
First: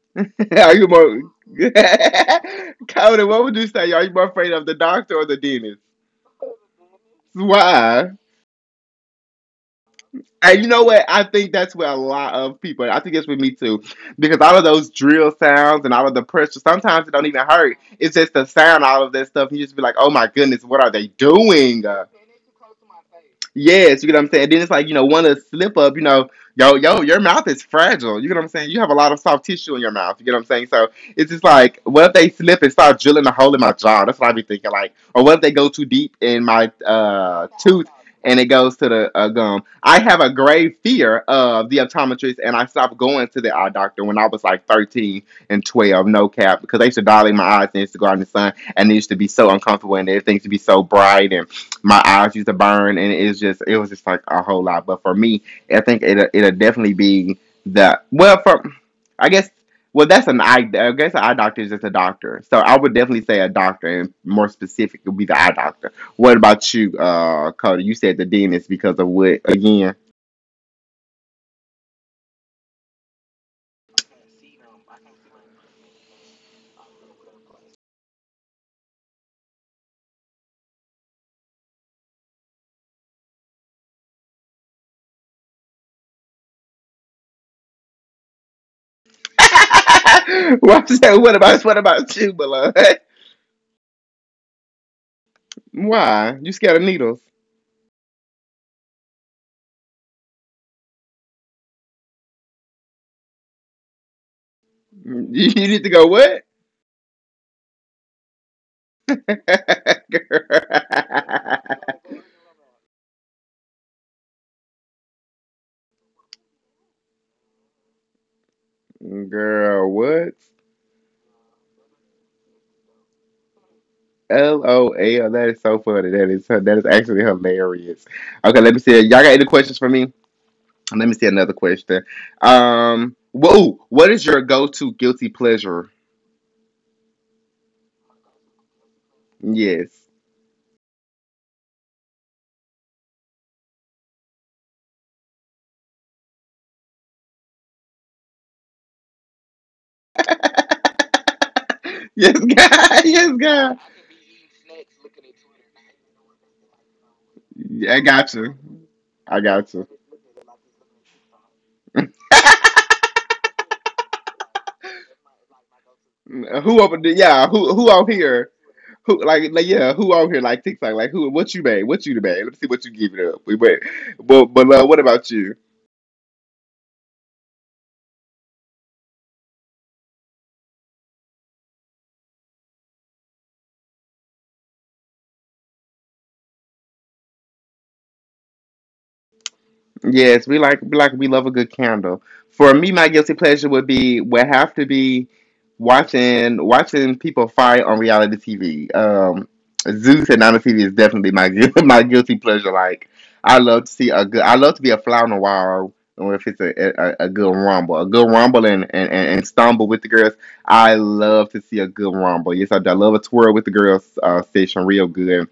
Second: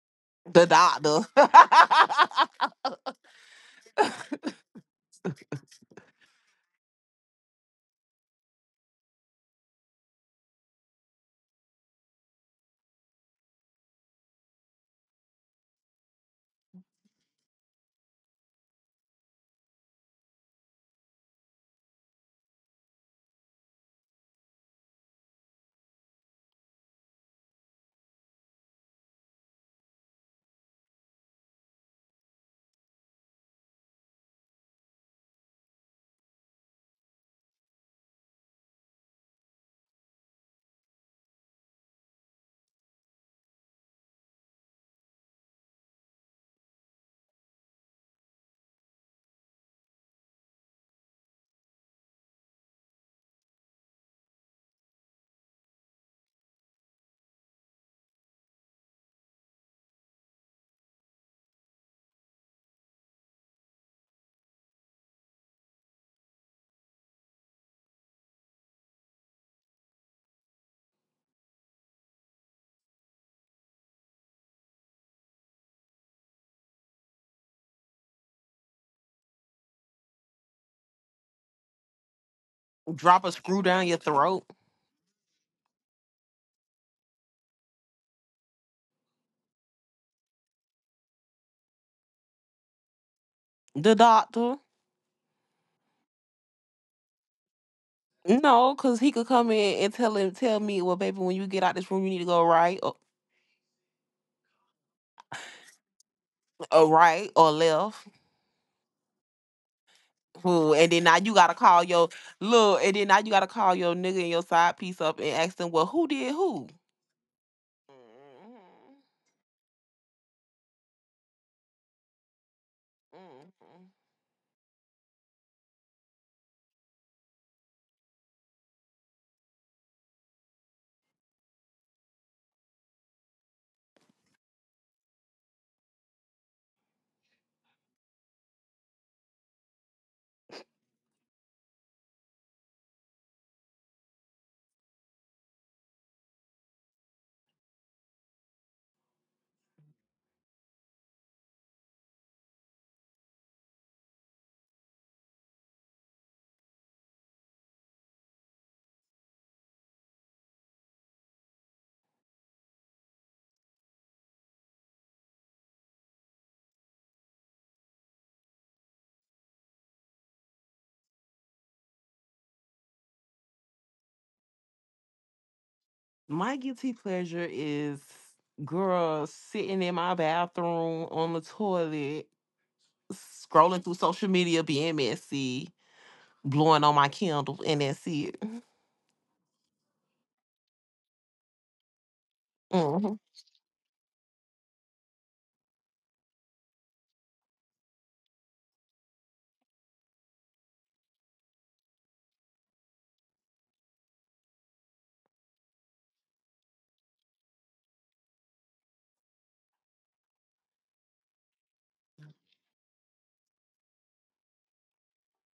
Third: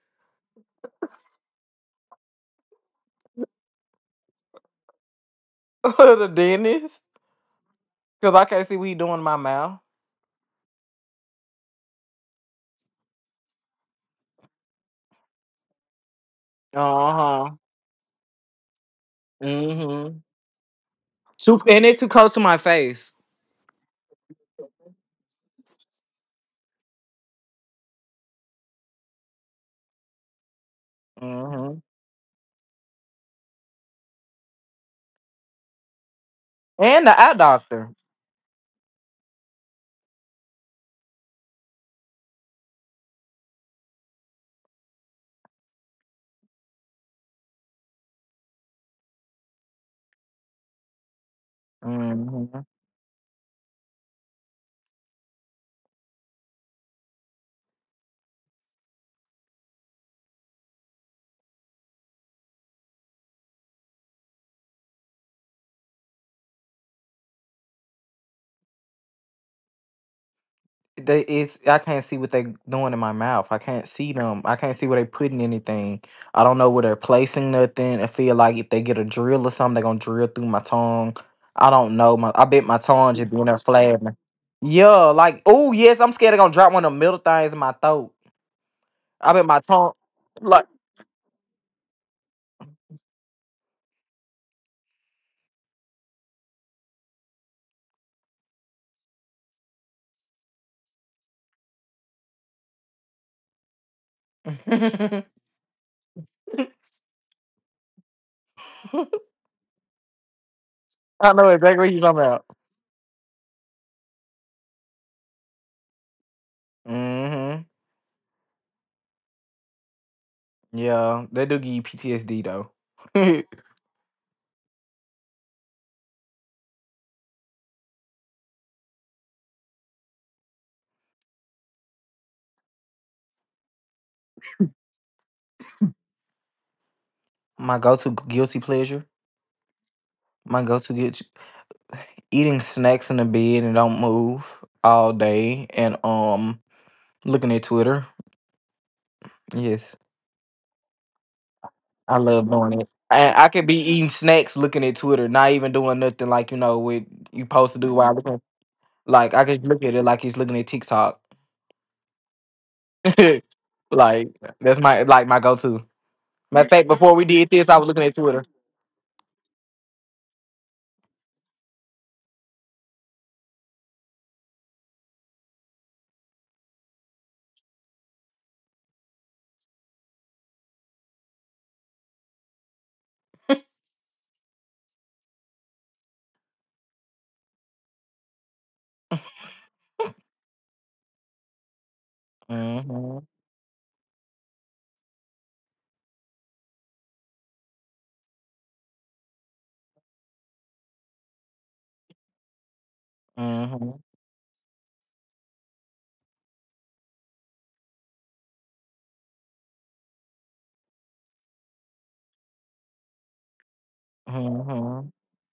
[SPEAKER 1] *laughs*
[SPEAKER 3] The
[SPEAKER 1] are you more
[SPEAKER 3] doctor.
[SPEAKER 1] *laughs* Conan, what would you say? Are you more afraid of the doctor or the dentist?
[SPEAKER 2] The dentist.
[SPEAKER 1] Why?
[SPEAKER 2] Cause I can't see what he doing in my mouth.
[SPEAKER 1] And you know what? I think that's where a lot of people, I think it's with me too, because all of those drill sounds and all of the pressure, sometimes it don't even
[SPEAKER 2] Uh-huh.
[SPEAKER 1] hurt. It's just the sound, all of that stuff. And you just be like, oh
[SPEAKER 2] Hmm.
[SPEAKER 1] my goodness, what are they
[SPEAKER 2] Too,
[SPEAKER 1] doing?
[SPEAKER 2] and it's too close to my face.
[SPEAKER 1] Yes, you get what I'm saying. Then it's like, one of the slip up, your mouth is fragile. You get what I'm saying? You have a lot of soft tissue in your mouth. You get what I'm saying? So it's just like,
[SPEAKER 2] Hmm.
[SPEAKER 1] what if they slip and start drilling a hole in my jaw? That's what I be thinking. Like, or what if they go too deep in my
[SPEAKER 2] And the eye
[SPEAKER 1] tooth
[SPEAKER 2] doctor.
[SPEAKER 1] and it goes to the gum? I have a grave fear of the optometrist, and I stopped going to the eye doctor when I was like 13 and 12, no cap, because they used to dilate my eyes and used to go out in the sun, and it used to be so uncomfortable, and everything used to be so bright and my eyes used to
[SPEAKER 2] Mhm.
[SPEAKER 1] burn, and it's just it was just like a whole lot. But for me, I think it'll definitely be the well for I guess well that's an eye I guess an eye doctor is just a doctor. So I would definitely say a doctor, and more specific would be the eye doctor. What about you, Cody? You said the dentist because of what again?
[SPEAKER 2] They it's I can't see what they doing in my mouth. I can't see them. I can't see where they putting anything. I don't know where they're placing nothing. I feel like if they get a drill or something, they're gonna drill through my tongue. I don't know. My I bet my
[SPEAKER 3] *laughs*
[SPEAKER 2] tongue
[SPEAKER 3] Drop
[SPEAKER 2] just
[SPEAKER 3] a
[SPEAKER 2] being there
[SPEAKER 3] screw down your
[SPEAKER 2] flabbing.
[SPEAKER 3] throat.
[SPEAKER 2] Yeah, like oh yes, I'm scared they're gonna drop one of the middle things in my throat. I bet my tongue
[SPEAKER 1] *laughs*
[SPEAKER 2] like
[SPEAKER 1] What about you, beloved?
[SPEAKER 3] The doctor.
[SPEAKER 1] *laughs* Why you scared of needles?
[SPEAKER 3] No, cause he could come in and tell him, tell me, well, baby, when you get out this room, you need to go right,
[SPEAKER 2] *laughs* I
[SPEAKER 1] You need to go what?
[SPEAKER 3] or right, or left.
[SPEAKER 1] *laughs* Girl,
[SPEAKER 3] Fool. And then now you
[SPEAKER 2] know
[SPEAKER 3] gotta
[SPEAKER 2] exactly
[SPEAKER 3] call
[SPEAKER 2] what you're
[SPEAKER 3] your
[SPEAKER 2] talking about.
[SPEAKER 3] and then now you gotta call your nigga and your side piece up and ask them, well, who did who?
[SPEAKER 2] Mm-hmm.
[SPEAKER 3] Mhm.
[SPEAKER 1] *laughs* Girl, what?
[SPEAKER 2] Yeah, they do give you PTSD though. *laughs*
[SPEAKER 3] Mhm.
[SPEAKER 1] LOL. That is so funny. That is actually hilarious. Okay, let me see. Y'all got any questions for me? Let me see another question. Whoa, what is your go-to guilty pleasure?
[SPEAKER 2] My go-to guilty pleasure.
[SPEAKER 1] Yes. *laughs*
[SPEAKER 2] My go-to guilty. Eating snacks in the bed and don't move all day, and looking at Twitter. Yes. I
[SPEAKER 1] Yes,
[SPEAKER 2] love doing it.
[SPEAKER 1] God. Yes,
[SPEAKER 2] And I could
[SPEAKER 1] God.
[SPEAKER 2] be eating snacks looking at Twitter, not even doing nothing like you know what you supposed to
[SPEAKER 1] Yeah,
[SPEAKER 2] do
[SPEAKER 1] I
[SPEAKER 2] while
[SPEAKER 1] got
[SPEAKER 2] looking
[SPEAKER 1] you.
[SPEAKER 2] like
[SPEAKER 1] I
[SPEAKER 2] I could
[SPEAKER 1] got you.
[SPEAKER 2] look at it like he's looking at TikTok. *laughs* Like that's my like my go to. Matter of
[SPEAKER 1] Who
[SPEAKER 2] fact,
[SPEAKER 1] over there?
[SPEAKER 2] before we
[SPEAKER 1] Yeah,
[SPEAKER 2] did
[SPEAKER 1] who
[SPEAKER 2] this, I
[SPEAKER 1] who
[SPEAKER 2] was looking
[SPEAKER 1] out
[SPEAKER 2] at Twitter.
[SPEAKER 1] here? Who like yeah? Who out here like TikTok? Like who? What you made? What you made? Let me see what you give it up. We wait, but what about you?
[SPEAKER 3] My guilty pleasure is, girl, sitting in my bathroom on the toilet, scrolling through social media, being messy, blowing on my candle, and that's it.
[SPEAKER 1] Yes, we like we love a good candle. For me, my
[SPEAKER 3] Hmm.
[SPEAKER 2] Mm-hmm.
[SPEAKER 1] guilty pleasure would be would have to be watching people fight on reality TV. Zeus and Nana TV is definitely my *laughs* my guilty pleasure. Like I love to
[SPEAKER 2] Mm-hmm.
[SPEAKER 1] see a good I love to be a fly on the wall or if it's a good rumble, a good rumble and stumble with the girls. I love to see a good rumble. Yes, I, do. I love a twirl with the girls station
[SPEAKER 2] Mm-hmm.
[SPEAKER 1] real good.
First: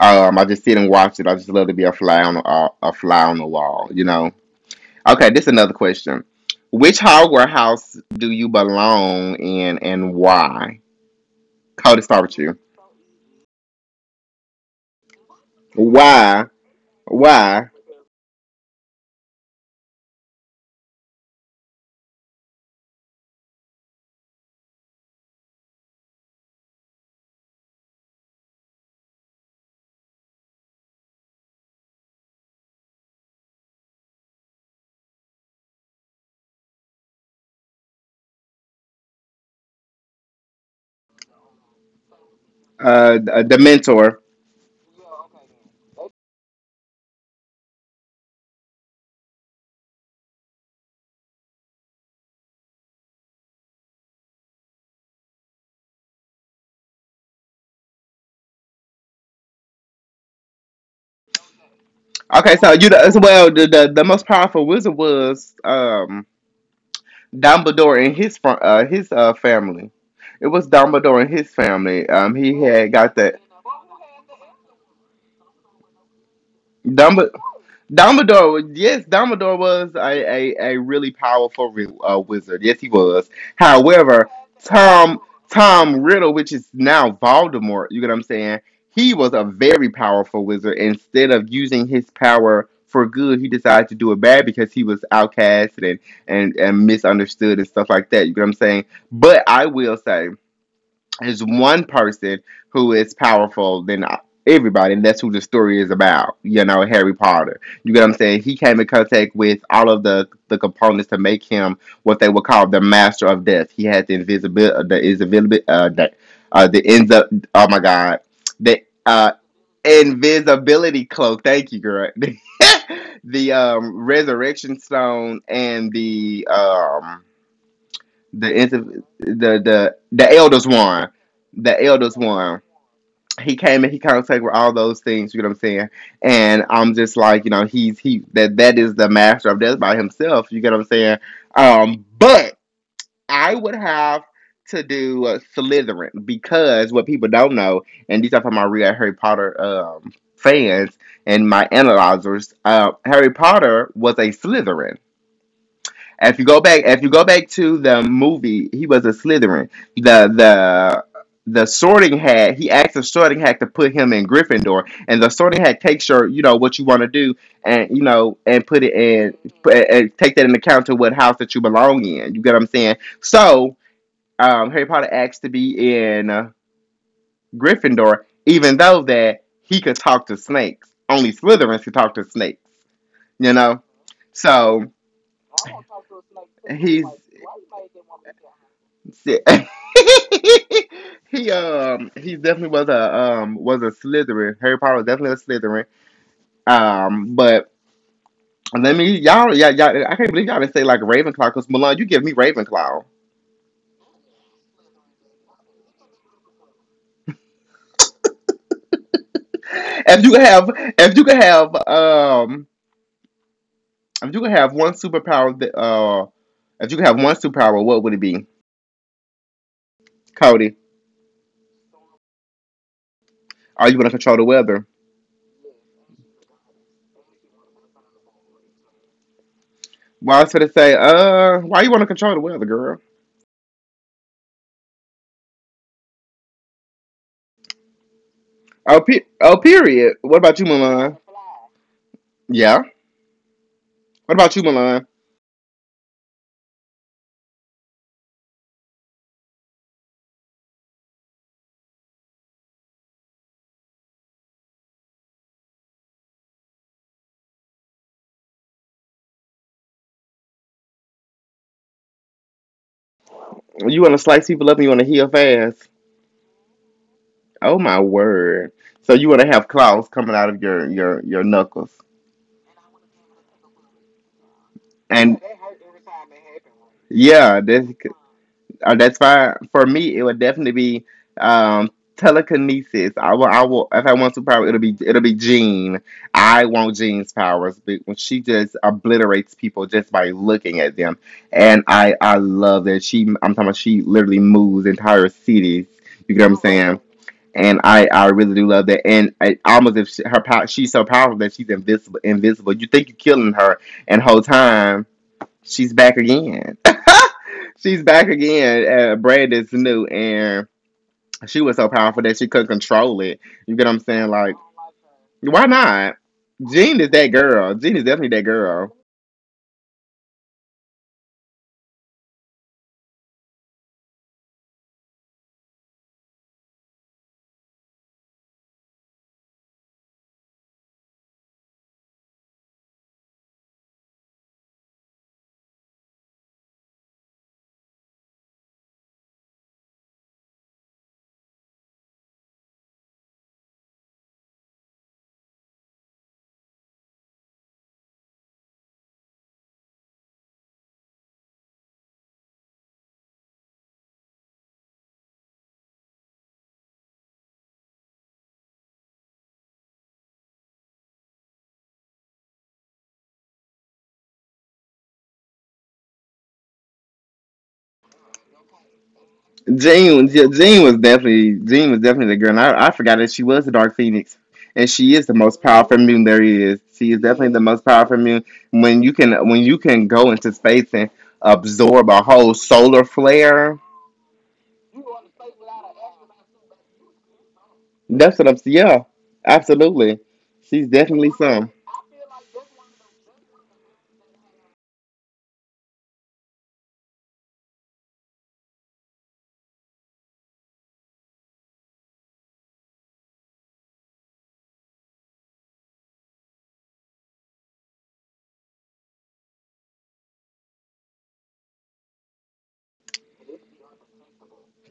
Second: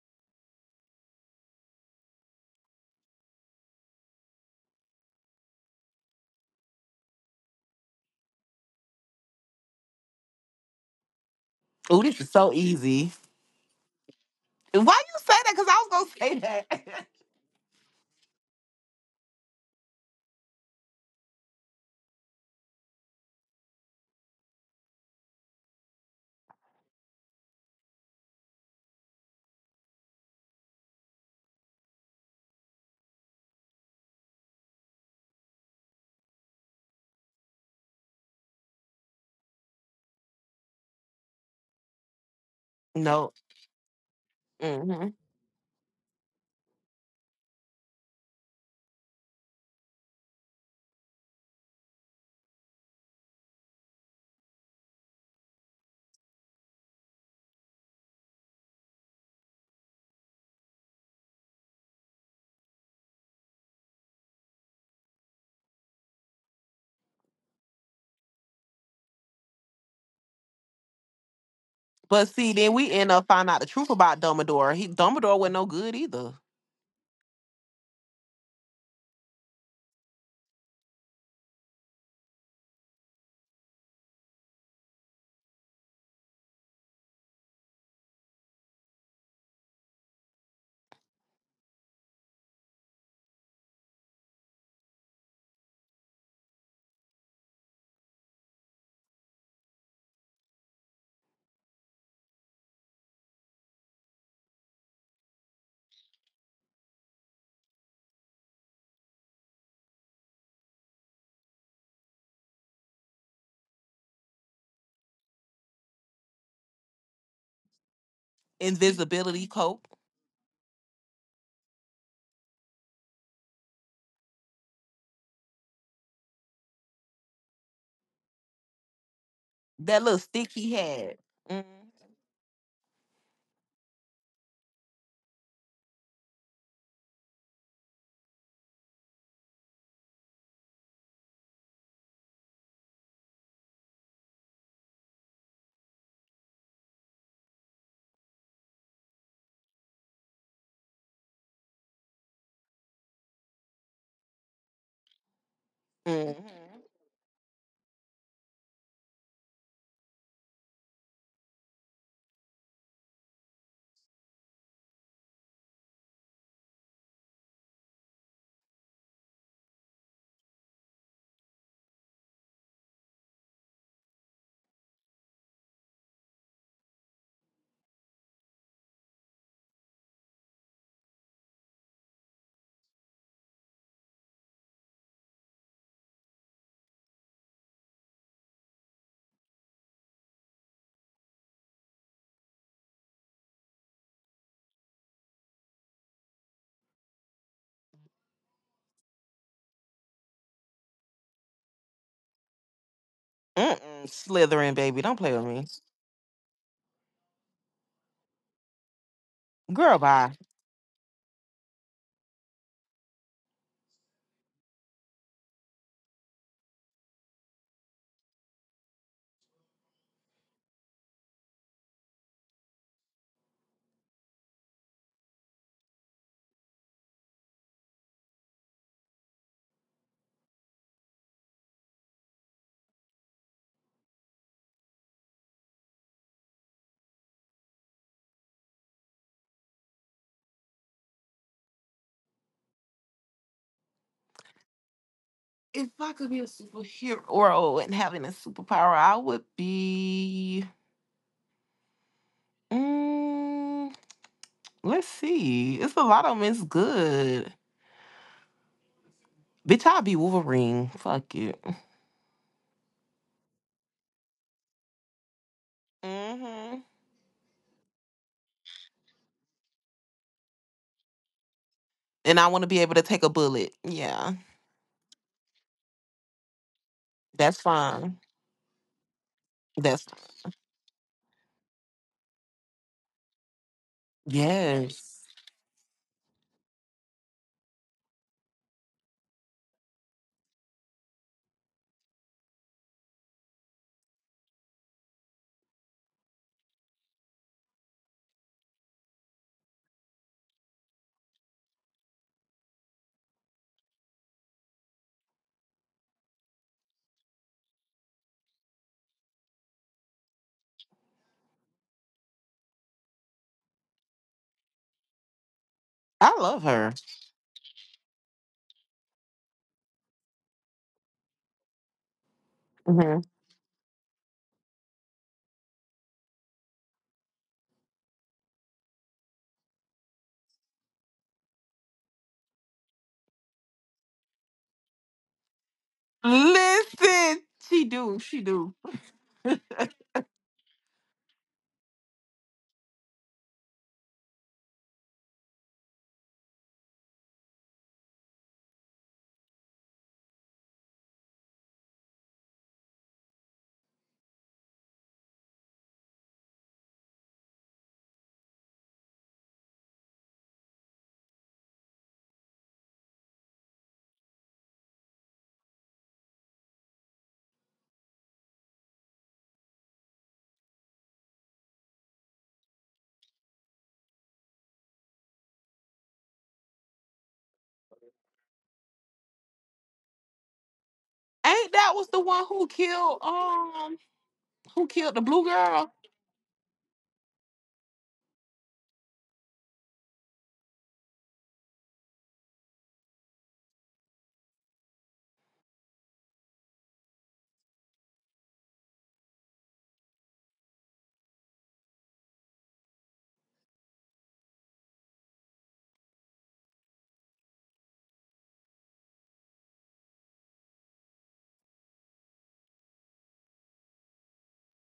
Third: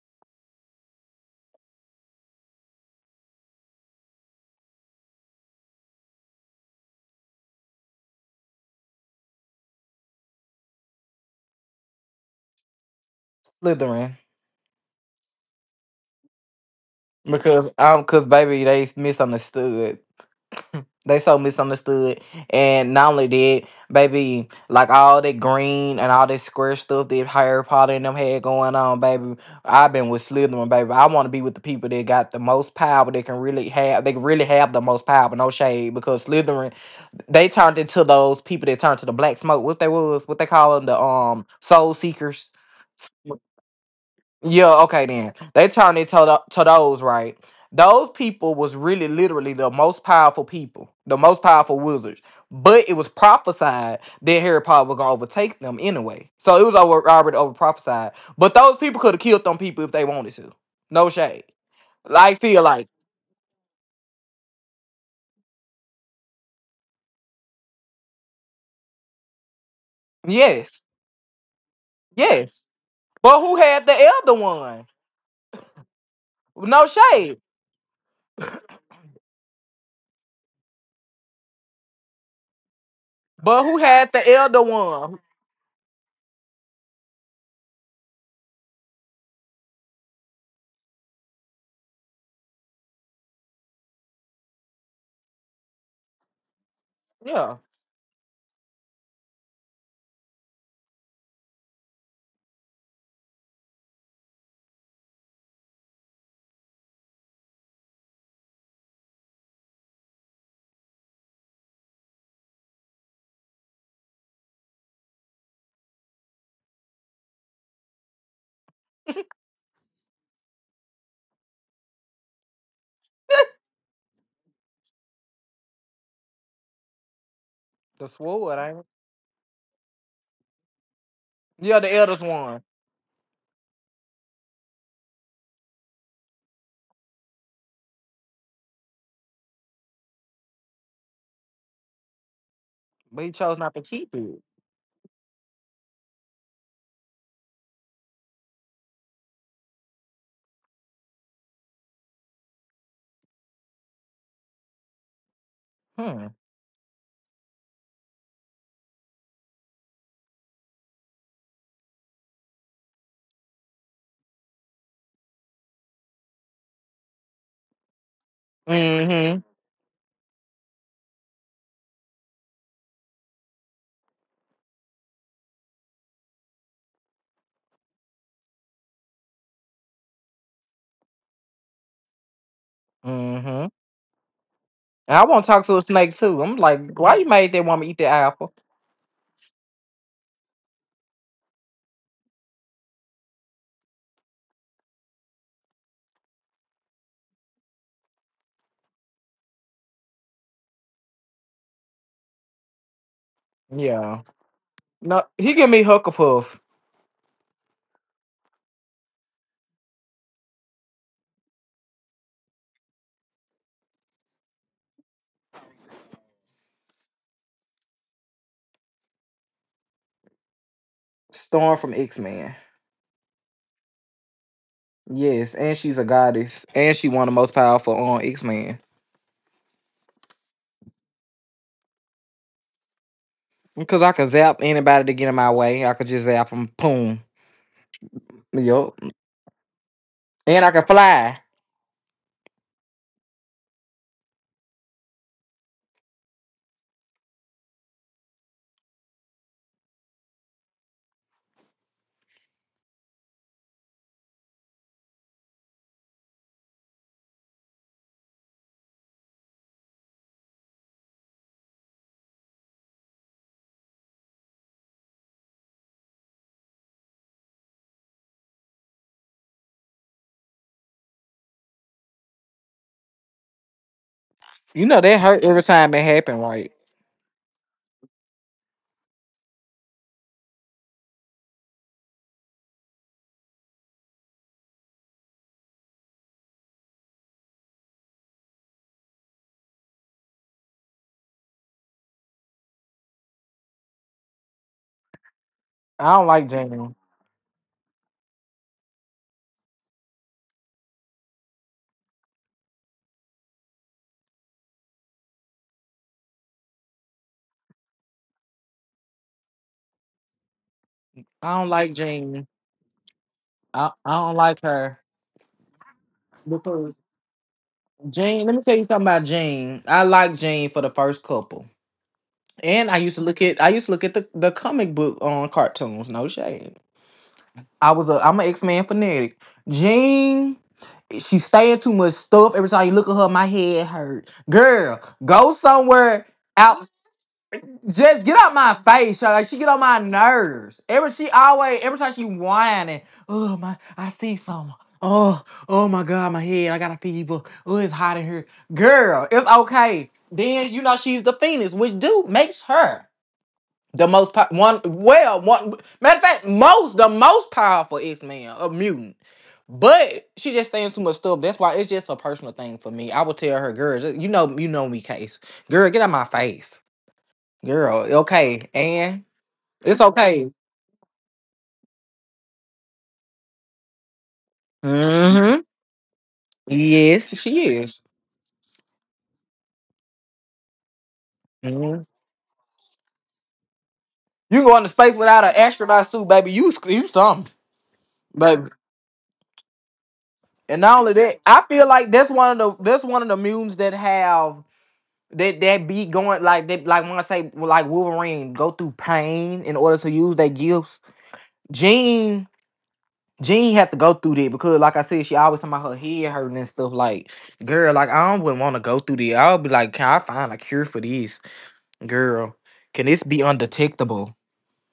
[SPEAKER 1] I just sit and watch it. I just love to be a fly on a fly on the wall, you know. Okay, this is another question. Which Hogwarts house do you belong in, and why? Cody,
[SPEAKER 3] Oh,
[SPEAKER 1] start
[SPEAKER 3] this is
[SPEAKER 1] with
[SPEAKER 3] so
[SPEAKER 1] you.
[SPEAKER 3] easy.
[SPEAKER 2] Slytherin.
[SPEAKER 3] Why you say that? Because I was gonna say
[SPEAKER 1] Why?
[SPEAKER 3] that.
[SPEAKER 1] Why?
[SPEAKER 2] Because cause baby, they misunderstood. *laughs* They so misunderstood. And not only that, baby, like all that green and all that square stuff that Harry Potter and them had going on, baby. I've been with Slytherin, baby. I want to be with the people that got the most power. They can really have. They can really have the most power. No shade, because Slytherin, they turned into those people that turned to the black smoke. What they was, what they call them, the soul seekers.
[SPEAKER 3] *laughs* No.
[SPEAKER 1] The mentor.
[SPEAKER 2] Yeah, okay
[SPEAKER 3] Hmm.
[SPEAKER 2] then. They turned it to, the, to those, right? Those people was really literally the most powerful people, the most powerful wizards. But it was prophesied that Harry Potter was gonna overtake them anyway. So it was over already over prophesied. But those people could have killed them people if they wanted to. No shade. Like
[SPEAKER 1] Okay,
[SPEAKER 2] feel
[SPEAKER 1] so you
[SPEAKER 2] like.
[SPEAKER 1] as well. The most powerful wizard was Dumbledore and his his family. It was
[SPEAKER 2] Yes.
[SPEAKER 1] Dumbledore and his family.
[SPEAKER 3] But see,
[SPEAKER 1] He
[SPEAKER 2] Yes.
[SPEAKER 3] then
[SPEAKER 1] had
[SPEAKER 3] we end
[SPEAKER 1] got
[SPEAKER 3] up
[SPEAKER 1] that.
[SPEAKER 2] But who
[SPEAKER 3] finding out the
[SPEAKER 2] had
[SPEAKER 3] truth
[SPEAKER 2] the
[SPEAKER 3] about
[SPEAKER 2] elder
[SPEAKER 3] Dumbledore.
[SPEAKER 2] one?
[SPEAKER 3] He Dumbledore wasn't no good either.
[SPEAKER 2] No
[SPEAKER 1] Dumb-
[SPEAKER 2] shade.
[SPEAKER 1] Dumbledore, yes, Dumbledore was a really powerful wizard. Yes, he was.
[SPEAKER 2] But who had
[SPEAKER 1] However,
[SPEAKER 2] the elder one?
[SPEAKER 1] Tom Tom Riddle, which is now Voldemort, you get what I'm saying? He was a very powerful wizard. Instead of using his power for good, he decided to do it bad because he was outcast and
[SPEAKER 2] Yeah.
[SPEAKER 1] misunderstood and stuff like that. You get what I'm saying? But I will say. Is one person who is powerful than everybody, and that's who the story is about. You know, Harry Potter. You get what I'm saying? He came in contact with all of the components to make him what they would call the master of death. He had the invisibility, the invisibility, the ends up. Oh my God, the
[SPEAKER 3] Invisibility coat,
[SPEAKER 1] invisibility cloak. Thank you, girl. *laughs* the resurrection stone and the um
[SPEAKER 2] The
[SPEAKER 1] the
[SPEAKER 2] sword, ain't it?
[SPEAKER 1] inter- the the
[SPEAKER 3] that little
[SPEAKER 1] the
[SPEAKER 3] stick
[SPEAKER 1] elders
[SPEAKER 3] he
[SPEAKER 1] one,
[SPEAKER 3] had. Mm,
[SPEAKER 2] Yeah,
[SPEAKER 1] the
[SPEAKER 2] the
[SPEAKER 1] elders
[SPEAKER 2] eldest
[SPEAKER 1] one.
[SPEAKER 2] one.
[SPEAKER 1] He came and he contact with all those things. You know what I'm saying? And I'm just like, you know, he's he that that is the master of death by himself. You get what I'm saying? But
[SPEAKER 2] But he
[SPEAKER 1] I
[SPEAKER 2] chose not
[SPEAKER 1] would
[SPEAKER 2] to keep
[SPEAKER 1] have
[SPEAKER 2] it.
[SPEAKER 1] to do Slytherin because what people don't know, and these are from my real Harry Potter fans and my analyzers. Harry Potter was a Slytherin
[SPEAKER 2] Hmm.
[SPEAKER 3] mm,
[SPEAKER 1] if you go back to the movie, he was a Slytherin. The the the Sorting Hat. He asked the Sorting Hat to put him in Gryffindor, and the Sorting Hat takes your, you know, what you want to do, and you know, and put it in,
[SPEAKER 2] Mm-hmm.
[SPEAKER 1] put, and take that into account to what house that you belong in. You get what I'm saying? So Harry Potter asked to be in Gryffindor, even though that he could talk to snakes. Only Slytherins could talk to snakes. You
[SPEAKER 2] Mm-hmm.
[SPEAKER 1] know, so.
[SPEAKER 2] I want to talk to a snake too. I'm like,
[SPEAKER 1] He's
[SPEAKER 2] why you made that woman eat that apple?
[SPEAKER 1] *laughs* he definitely was a Slytherin. Harry Potter was definitely a Slytherin. But let me y'all, I can't believe y'all didn't say like Ravenclaw because Milan, you give me Ravenclaw.
[SPEAKER 3] mm-mm.
[SPEAKER 2] Yeah.
[SPEAKER 3] Slithering, baby, don't
[SPEAKER 2] No,
[SPEAKER 3] play with
[SPEAKER 2] he
[SPEAKER 3] me,
[SPEAKER 2] give me Hucklepuff.
[SPEAKER 3] girl.
[SPEAKER 1] If you
[SPEAKER 3] Bye.
[SPEAKER 1] could have if you could have if you could have one superpower that if you could have one superpower, what would it be, Cody?
[SPEAKER 2] Storm from X Men.
[SPEAKER 1] Are you gonna control the weather?
[SPEAKER 2] Yes, and she's a goddess, and she one of the most powerful on X Men.
[SPEAKER 1] Well, I was gonna say, why you wanna control the weather, girl?
[SPEAKER 2] Because I can zap anybody to get in my way. I could just zap them, boom. Yup.
[SPEAKER 1] Oh, oh, period. What about you,
[SPEAKER 2] And I can
[SPEAKER 1] Milan?
[SPEAKER 2] fly.
[SPEAKER 1] Yeah. What about you, Milan?
[SPEAKER 3] If I could be a superhero and having a superpower, I would be. Mm, let's see. It's a lot of them. It's good. Bitch, I'll be Wolverine. Fuck it.
[SPEAKER 1] You want to slice people up and you want to heal fast?
[SPEAKER 3] Hmm.
[SPEAKER 1] Oh my word! So you want to have claws coming out of your your knuckles?
[SPEAKER 3] And I want to be able to take a bullet. Yeah,
[SPEAKER 2] You know that
[SPEAKER 1] And
[SPEAKER 2] hurt every time it happened, right?
[SPEAKER 1] yeah,
[SPEAKER 3] that's fine.
[SPEAKER 1] that's why for
[SPEAKER 3] That's
[SPEAKER 1] me it would definitely be um telekinesis. I will if I want superpower it'll be it'll
[SPEAKER 3] Yes.
[SPEAKER 1] be Jean. I want Jean's powers but when she just obliterates people just by looking at them. And I love that she I'm talking about she literally moves entire cities.
[SPEAKER 2] I don't
[SPEAKER 1] You get
[SPEAKER 2] like
[SPEAKER 1] what I'm
[SPEAKER 2] Jean.
[SPEAKER 1] saying? And I really do love that. And I, almost if she, her power, she's so powerful that she's invisible. Invisible. You think you're killing her, and whole time she's back again. *laughs* she's back again at a bread that's new and she
[SPEAKER 2] I don't
[SPEAKER 1] was so
[SPEAKER 2] like
[SPEAKER 1] powerful that she
[SPEAKER 2] Jean.
[SPEAKER 1] couldn't control it. You get what
[SPEAKER 2] I,
[SPEAKER 1] I'm
[SPEAKER 2] I
[SPEAKER 1] saying?
[SPEAKER 2] don't
[SPEAKER 1] Like
[SPEAKER 2] like her.
[SPEAKER 1] why not?
[SPEAKER 3] I love
[SPEAKER 1] Jean
[SPEAKER 3] her.
[SPEAKER 1] is that girl. Jean is definitely that
[SPEAKER 2] Jane, let me tell you
[SPEAKER 1] girl.
[SPEAKER 2] something about Jane. I liked Jane for the first couple. And I used to
[SPEAKER 3] Hmm.
[SPEAKER 2] look at I used to look at the comic book on cartoons, no shade. I was a I'm an X-Man fanatic. Jane, she's saying too much stuff. Every time you look at her, my head hurt. Girl, go somewhere out.
[SPEAKER 3] Listen,
[SPEAKER 2] Just get
[SPEAKER 3] she
[SPEAKER 2] out my
[SPEAKER 3] do.
[SPEAKER 2] face, y'all. Like
[SPEAKER 3] *laughs*
[SPEAKER 2] she get on
[SPEAKER 3] Ain't
[SPEAKER 2] my nerves. Every she always, every time she whining, oh my, I see something. Oh, oh my God, my head, I got a fever. Oh, it's hot in here, girl. It's okay. Then you know she's the phoenix, which do makes her the most po- one. Well, one matter of fact, most the most powerful X Man, a mutant. But she just saying too much stuff. That's why it's just a personal thing for me. I would tell her, girl, you know me, case. Girl, get out my face. Girl, okay. And it's okay.
[SPEAKER 1] Jean was definitely the girl. And I forgot that she was the Dark Phoenix, and she is the most
[SPEAKER 2] Mm-hmm.
[SPEAKER 1] powerful mutant there is. She is
[SPEAKER 2] Yes,
[SPEAKER 1] definitely the
[SPEAKER 2] she
[SPEAKER 1] most
[SPEAKER 2] is.
[SPEAKER 1] powerful mutant. When you can go into space and
[SPEAKER 3] that
[SPEAKER 2] Mhm.
[SPEAKER 1] absorb
[SPEAKER 3] was
[SPEAKER 1] a
[SPEAKER 3] the one
[SPEAKER 1] whole
[SPEAKER 3] who
[SPEAKER 1] solar
[SPEAKER 3] killed
[SPEAKER 1] flare.
[SPEAKER 3] um,
[SPEAKER 2] You can go into
[SPEAKER 3] who
[SPEAKER 2] space
[SPEAKER 3] killed the
[SPEAKER 2] without
[SPEAKER 3] blue
[SPEAKER 2] an
[SPEAKER 3] girl?
[SPEAKER 2] astronaut suit, baby. You something,
[SPEAKER 1] That's what I'm
[SPEAKER 2] baby.
[SPEAKER 1] saying. Yeah, absolutely.
[SPEAKER 2] And
[SPEAKER 1] She's
[SPEAKER 2] not only
[SPEAKER 1] definitely
[SPEAKER 2] that, I
[SPEAKER 1] some.
[SPEAKER 2] feel like that's one of the mutants that have that that be going like that like when I say well, like Wolverine go through pain in order to use their gifts. Jean Jean had to go through that because like I said, she always talking about her head hurting and stuff like girl, like I don't wouldn't want to go through that. I'll be like, can I find a cure for this? Girl, can this be undetectable?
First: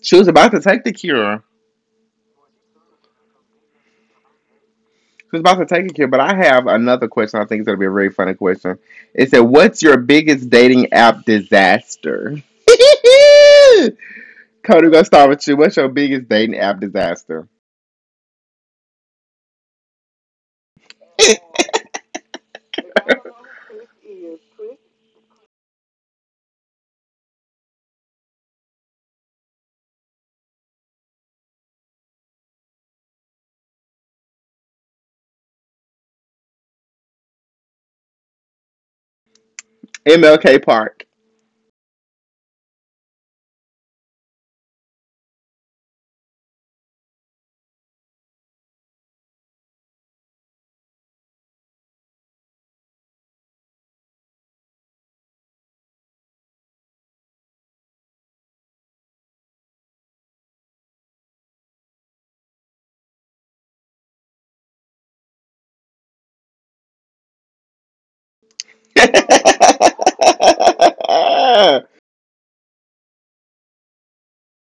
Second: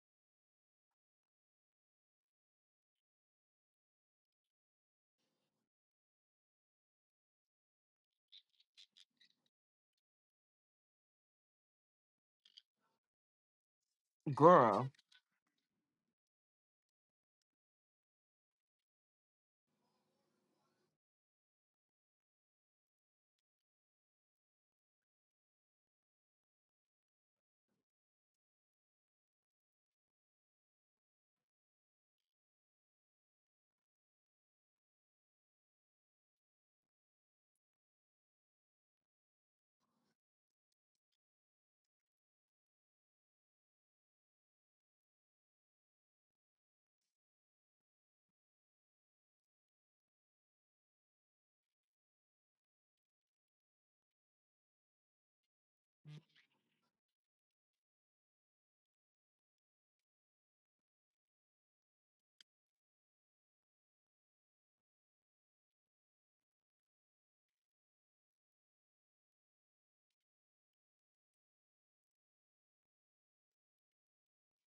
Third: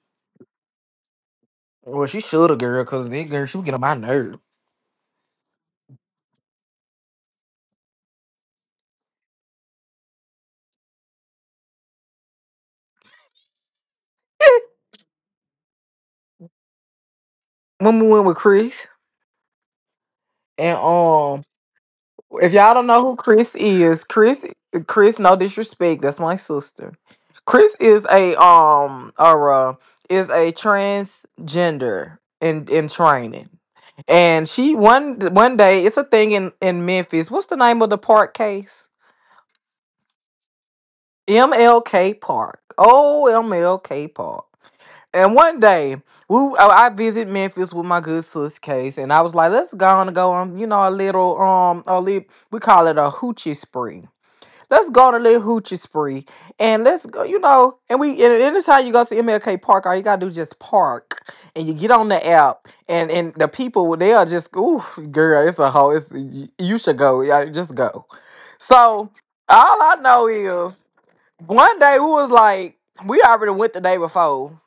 [SPEAKER 1] She was about to take the cure.
[SPEAKER 2] Well, she should have, girl, because this girl, she was getting on my nerve.
[SPEAKER 1] She was about to take the cure, but I have another question. I think it's going to be a very funny question. It said, what's your biggest dating app disaster? *laughs* Cody,
[SPEAKER 3] Girl.
[SPEAKER 1] we're going to start with you. What's your biggest dating app disaster?
[SPEAKER 2] When we went with Chris, and
[SPEAKER 1] *laughs*
[SPEAKER 2] if y'all don't know who Chris is, Chris, no disrespect, that's my sister. Chris is a or is a transgender in training, and she one day it's a thing in Memphis. What's the name of the park case?
[SPEAKER 1] MLK Park.
[SPEAKER 2] MLK Park. Oh, MLK Park. And one day, we I visit Memphis with my good sis Case, and I was like, "Let's go on, you know, a little a little, we call it a hoochie spree. Let's go on a little hoochie spree, and let's go, you know." And anytime you go to MLK Park, all you gotta do is just park, and you get on the app, and the people they are just, ooh, girl, it's a whole, it's you should go, yeah, just go.
[SPEAKER 1] *laughs*
[SPEAKER 2] So
[SPEAKER 1] yes,
[SPEAKER 2] all I know is one day we was like, we already went the day before.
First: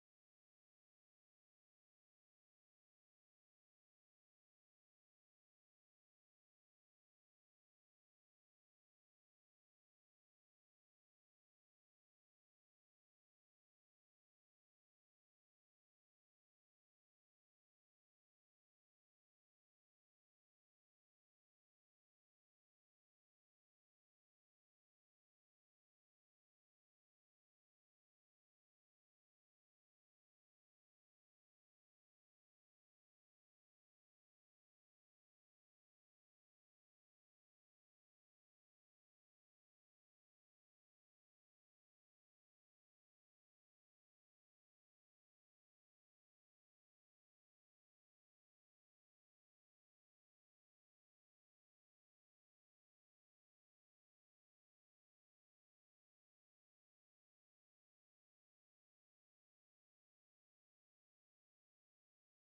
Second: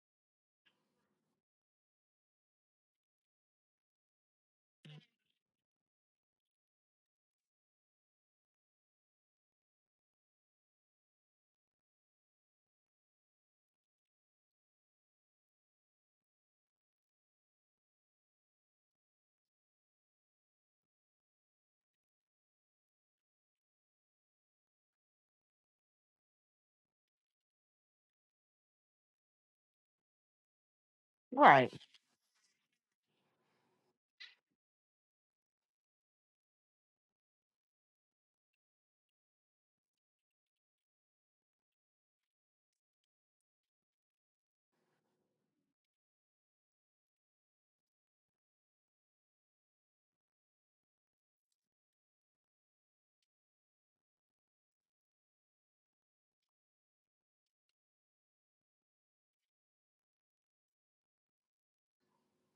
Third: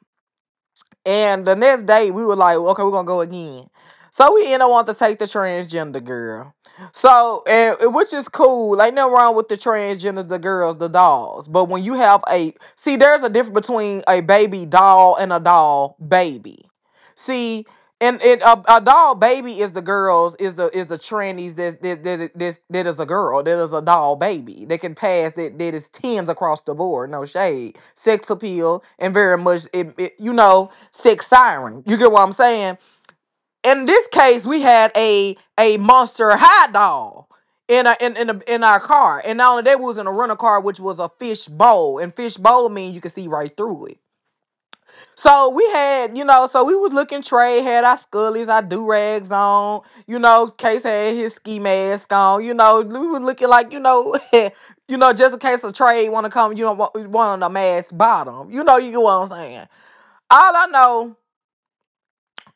[SPEAKER 2] And the next day, we were like, okay, we're gonna go again. So we ended up wanting to take the transgender girl. So, and, which is cool. Ain't nothing wrong with the transgender, the girls, the dolls. But when you have a, see, there's a difference between a baby doll and a doll baby. See, and a doll baby is the girls is the trannies that is a girl that is a doll baby that can pass that is tens across the board, no shade, sex appeal, and very much you know, sex
[SPEAKER 3] Right.
[SPEAKER 2] siren, you get what I'm saying. In this case we had a monster high doll in in our car. And not only that, we was in a rental car which was a fish bowl, and fish bowl means you can see right through it. So we had, you know, so we was looking trade, had our scullies, our do-rags on, you know, Case had his ski mask on, you know, we was looking like, you know, *laughs* you know, just in case a trade wanna come, you don't want a mask bottom. You know, you get what I'm saying. All I know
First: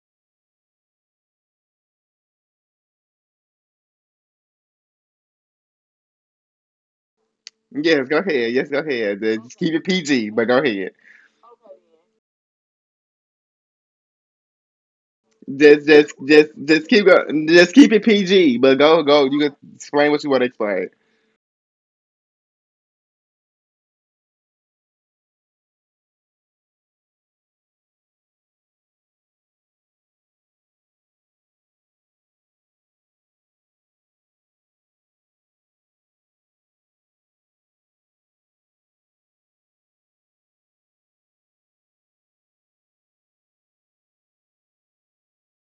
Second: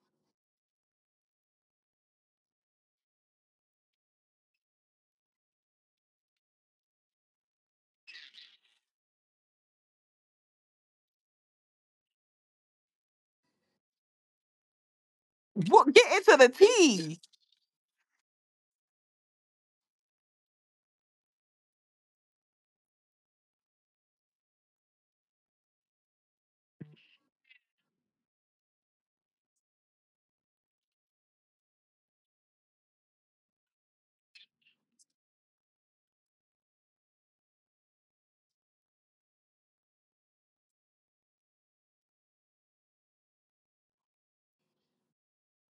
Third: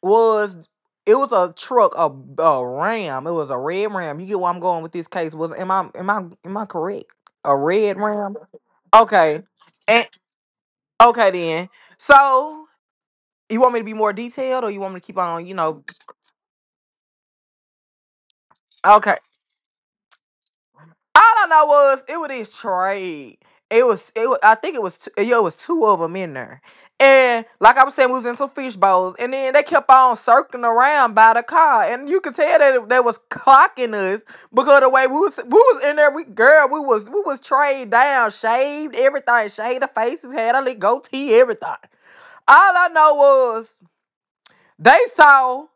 [SPEAKER 2] was it was a truck, a ram. It was a red ram. You get where I'm going with this, case. Was am I am I Am I correct? A red
[SPEAKER 1] go
[SPEAKER 2] ram?
[SPEAKER 1] ahead. Yes, go ahead.
[SPEAKER 2] Okay.
[SPEAKER 1] Just keep it
[SPEAKER 2] And
[SPEAKER 1] PG, but go ahead.
[SPEAKER 2] okay then. So you want me to be more detailed, or you want me to keep on? You
[SPEAKER 3] Wha-
[SPEAKER 2] know,
[SPEAKER 1] Just,
[SPEAKER 3] Get
[SPEAKER 1] just,
[SPEAKER 3] into the
[SPEAKER 1] just, just keep
[SPEAKER 3] tea.
[SPEAKER 1] going. Just keep it PG. But go,
[SPEAKER 2] okay.
[SPEAKER 1] go. You can explain what you want to explain. *laughs*
[SPEAKER 2] All I know was it was this trade. I think it was yeah, it was two of them in there, and like I was saying, we was in some fish bowls, and then they kept on circling around by the car, and you could tell that they was clocking us because of the way we was in there, we girl, we was trade down, shaved everything, shaved the faces, had a little goatee, everything. All I know was they saw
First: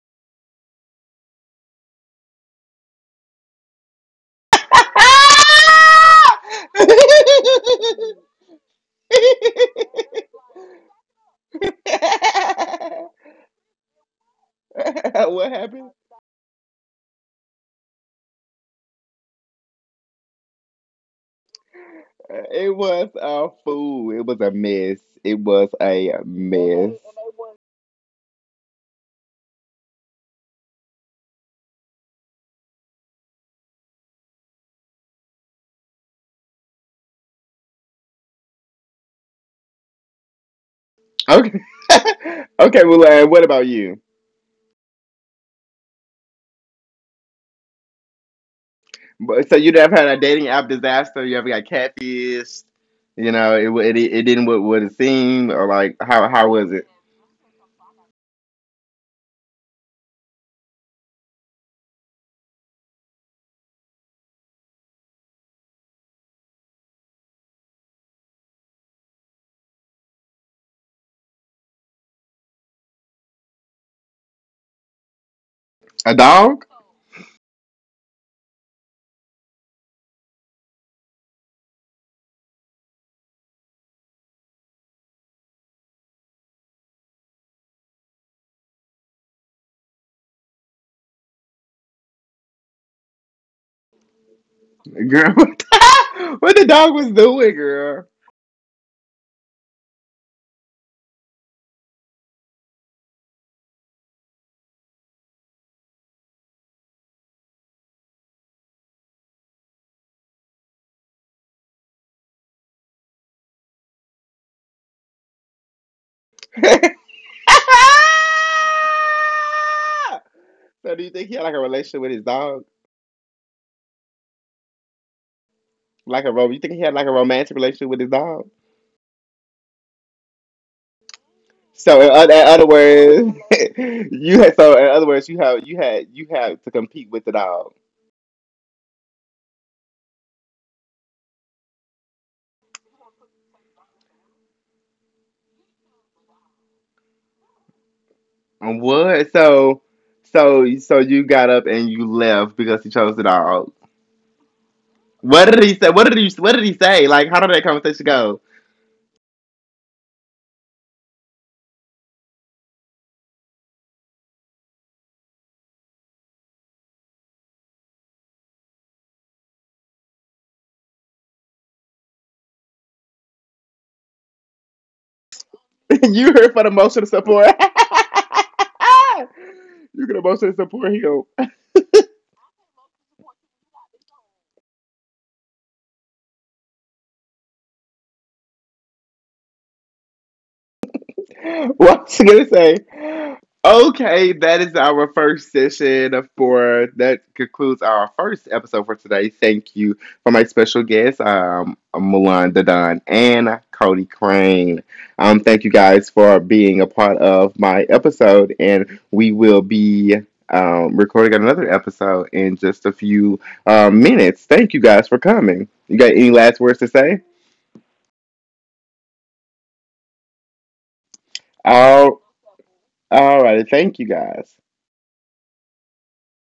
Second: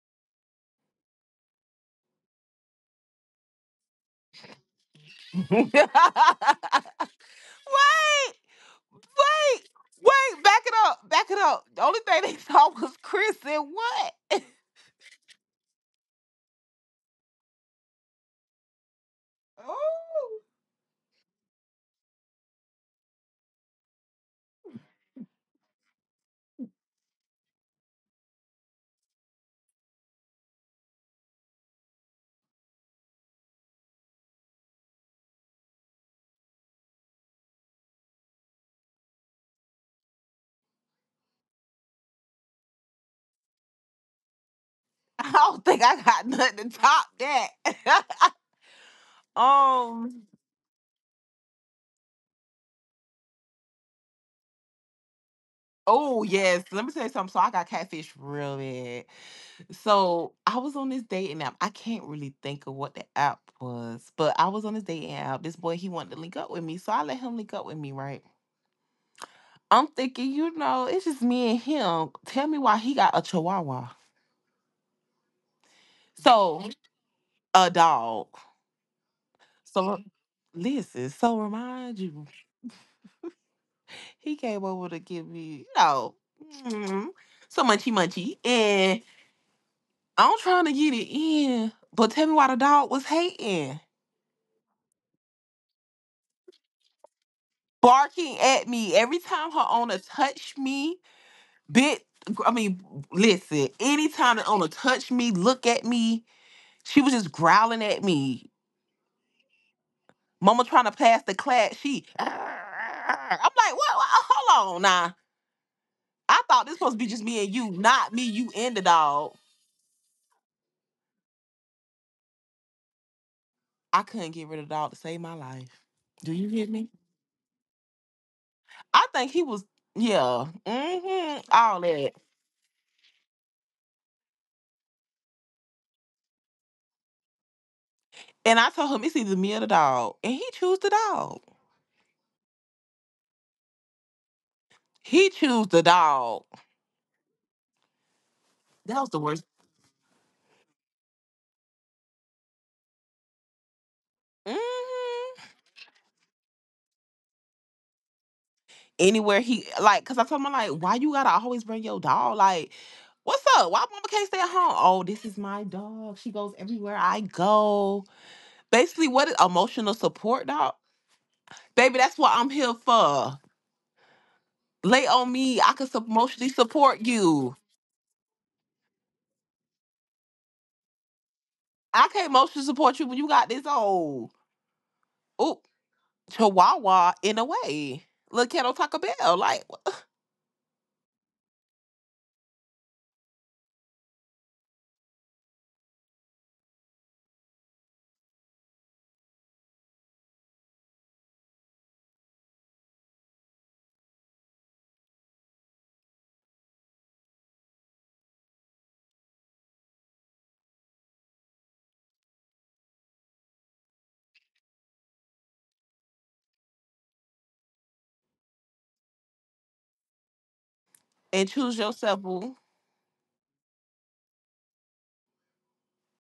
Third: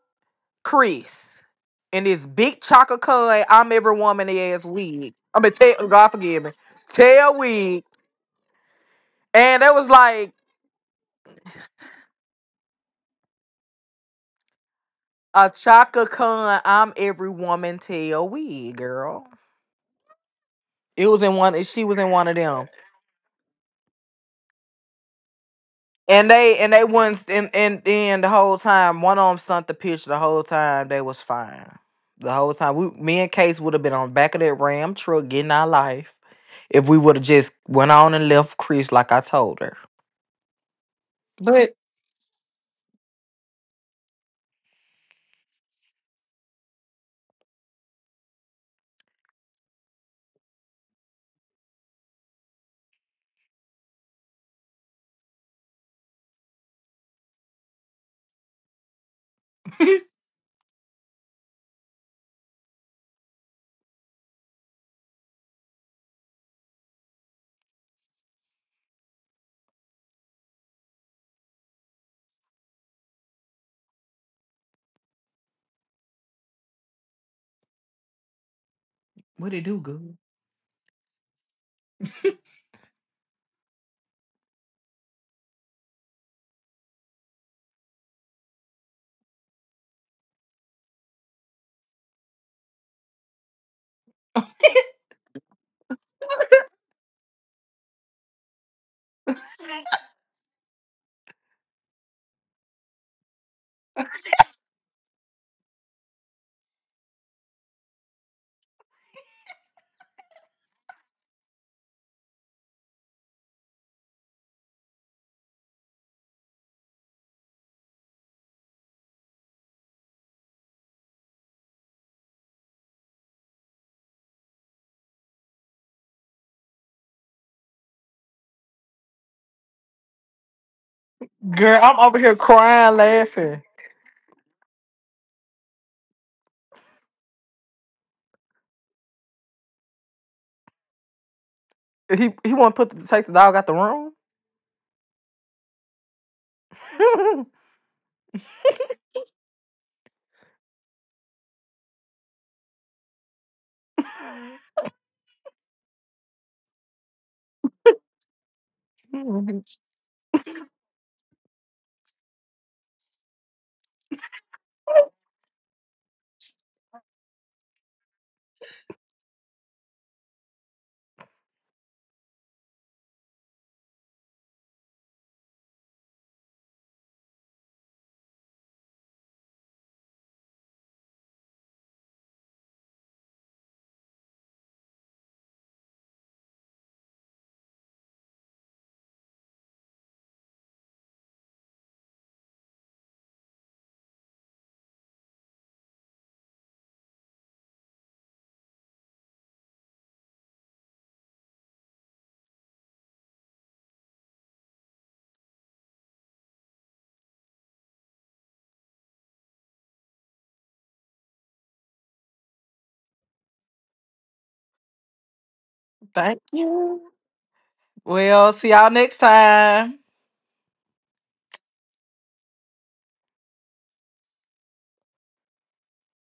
[SPEAKER 2] Chris and this big Chaka Khan, I'm every woman ass wig. I
[SPEAKER 3] *laughs*
[SPEAKER 2] mean,
[SPEAKER 3] wait,
[SPEAKER 2] tell,
[SPEAKER 3] wait,
[SPEAKER 2] God forgive me, tail wig. And it was like
[SPEAKER 3] wait, back it up, back it up. The only thing they *laughs* saw was Chris and what?
[SPEAKER 2] a
[SPEAKER 1] what happened?
[SPEAKER 2] Chaka con. I'm every woman tail wig, girl.
[SPEAKER 3] *laughs* Oh.
[SPEAKER 2] It was in one. She was in one of them.
[SPEAKER 1] It was a fool. It was a mess. It was a
[SPEAKER 2] And they
[SPEAKER 1] mess.
[SPEAKER 2] wouldn't and Then the whole time one of them sent the picture, the whole time they was fine. The whole time, we, me and Case, would have been on the back of that Ram truck getting our life if we would have just went on and left Chris like I told her.
[SPEAKER 1] Okay.
[SPEAKER 2] But
[SPEAKER 1] *laughs* okay, Mulan. What about you?
[SPEAKER 3] *laughs* I don't think I got nothing to top that. *laughs*
[SPEAKER 1] But so you never had a
[SPEAKER 3] Um.
[SPEAKER 1] dating app disaster? You ever got catfished? You know, it it didn't what it seemed or like
[SPEAKER 3] Oh
[SPEAKER 1] how
[SPEAKER 3] yes,
[SPEAKER 1] was
[SPEAKER 3] let
[SPEAKER 1] it?
[SPEAKER 3] me tell you something. So I got catfish real bad.
[SPEAKER 2] *laughs*
[SPEAKER 3] So I was on this dating app. I can't really think of what the app was, but I was on this dating app. This boy he wanted to link up with me, so I let him link up with me. Right? I'm thinking, you know, it's just me and him. Tell me why he got a chihuahua.
[SPEAKER 1] A dog?
[SPEAKER 3] So a dog.
[SPEAKER 2] what it do,
[SPEAKER 3] So
[SPEAKER 2] good?
[SPEAKER 3] listen. So remind you. He came over to give me, you know, mm, some munchy munchy. And I'm trying to get it in. But tell me why the dog was hating.
[SPEAKER 1] Girl, *laughs* what the dog was doing, girl?
[SPEAKER 3] Barking at me every time her owner touched me. Bit I mean, listen, anytime the owner touched me, look at me, she was just growling at me. Mama trying to pass the class, she "Arr, arr." I'm like, what, hold on now. I
[SPEAKER 1] *laughs*
[SPEAKER 3] thought this was
[SPEAKER 1] so
[SPEAKER 3] supposed to be just me and you, not me, you and the dog.
[SPEAKER 1] do you think he had like a relationship with his dog?
[SPEAKER 3] I couldn't get rid of the dog to save my life.
[SPEAKER 1] Like a
[SPEAKER 3] Do you
[SPEAKER 1] rom? You
[SPEAKER 3] hear
[SPEAKER 1] think he
[SPEAKER 3] me?
[SPEAKER 1] had like a romantic relationship with his dog?
[SPEAKER 3] I think he was, yeah, hmm,
[SPEAKER 2] Girl,
[SPEAKER 3] all
[SPEAKER 2] I'm
[SPEAKER 3] that.
[SPEAKER 2] over here
[SPEAKER 1] In other
[SPEAKER 2] crying,
[SPEAKER 1] words,
[SPEAKER 2] laughing.
[SPEAKER 1] *laughs* you had so in other words you had to compete with the dog.
[SPEAKER 3] And I told him it's either me or the dog, and he chose the dog.
[SPEAKER 2] He want to put the, take the dog out the room.
[SPEAKER 3] He chose the dog. That was the
[SPEAKER 1] What?
[SPEAKER 3] worst.
[SPEAKER 1] So you got up and you left because he chose the dog.
[SPEAKER 3] Hmm.
[SPEAKER 1] What did he say? What did he say? Like, how did that conversation go?
[SPEAKER 3] Anywhere he like, cause I told him, I'm like, why you gotta always bring your dog? Like, what's up? Why mama can't stay at home? Oh, this
[SPEAKER 2] *laughs*
[SPEAKER 3] is my dog. She goes everywhere I go. Basically, what is emotional support, dog? Baby, that's what I'm here for. Lay on me. I can
[SPEAKER 1] *laughs* you
[SPEAKER 3] emotionally
[SPEAKER 1] here for the
[SPEAKER 3] support
[SPEAKER 1] emotional support?
[SPEAKER 3] you.
[SPEAKER 1] *laughs* you can emotionally support him.
[SPEAKER 3] I can't emotionally support you when you got this old oop chihuahua in a way. Little Kettle Taco Bell. Like
[SPEAKER 1] *laughs* What's she gonna say? Okay, that is our first session for that concludes our first episode for today. Thank you for my special guests, Milan Dadon and Cody Crane. Thank you guys for being a part of my episode, and we will be recording another episode in just a few minutes. Thank you guys for coming. You got any
[SPEAKER 2] Thank
[SPEAKER 1] last words to
[SPEAKER 2] you.
[SPEAKER 1] say?
[SPEAKER 2] Well, see y'all next time.
[SPEAKER 3] and choose yourself,
[SPEAKER 1] All,
[SPEAKER 3] boo.
[SPEAKER 1] all right, thank you guys.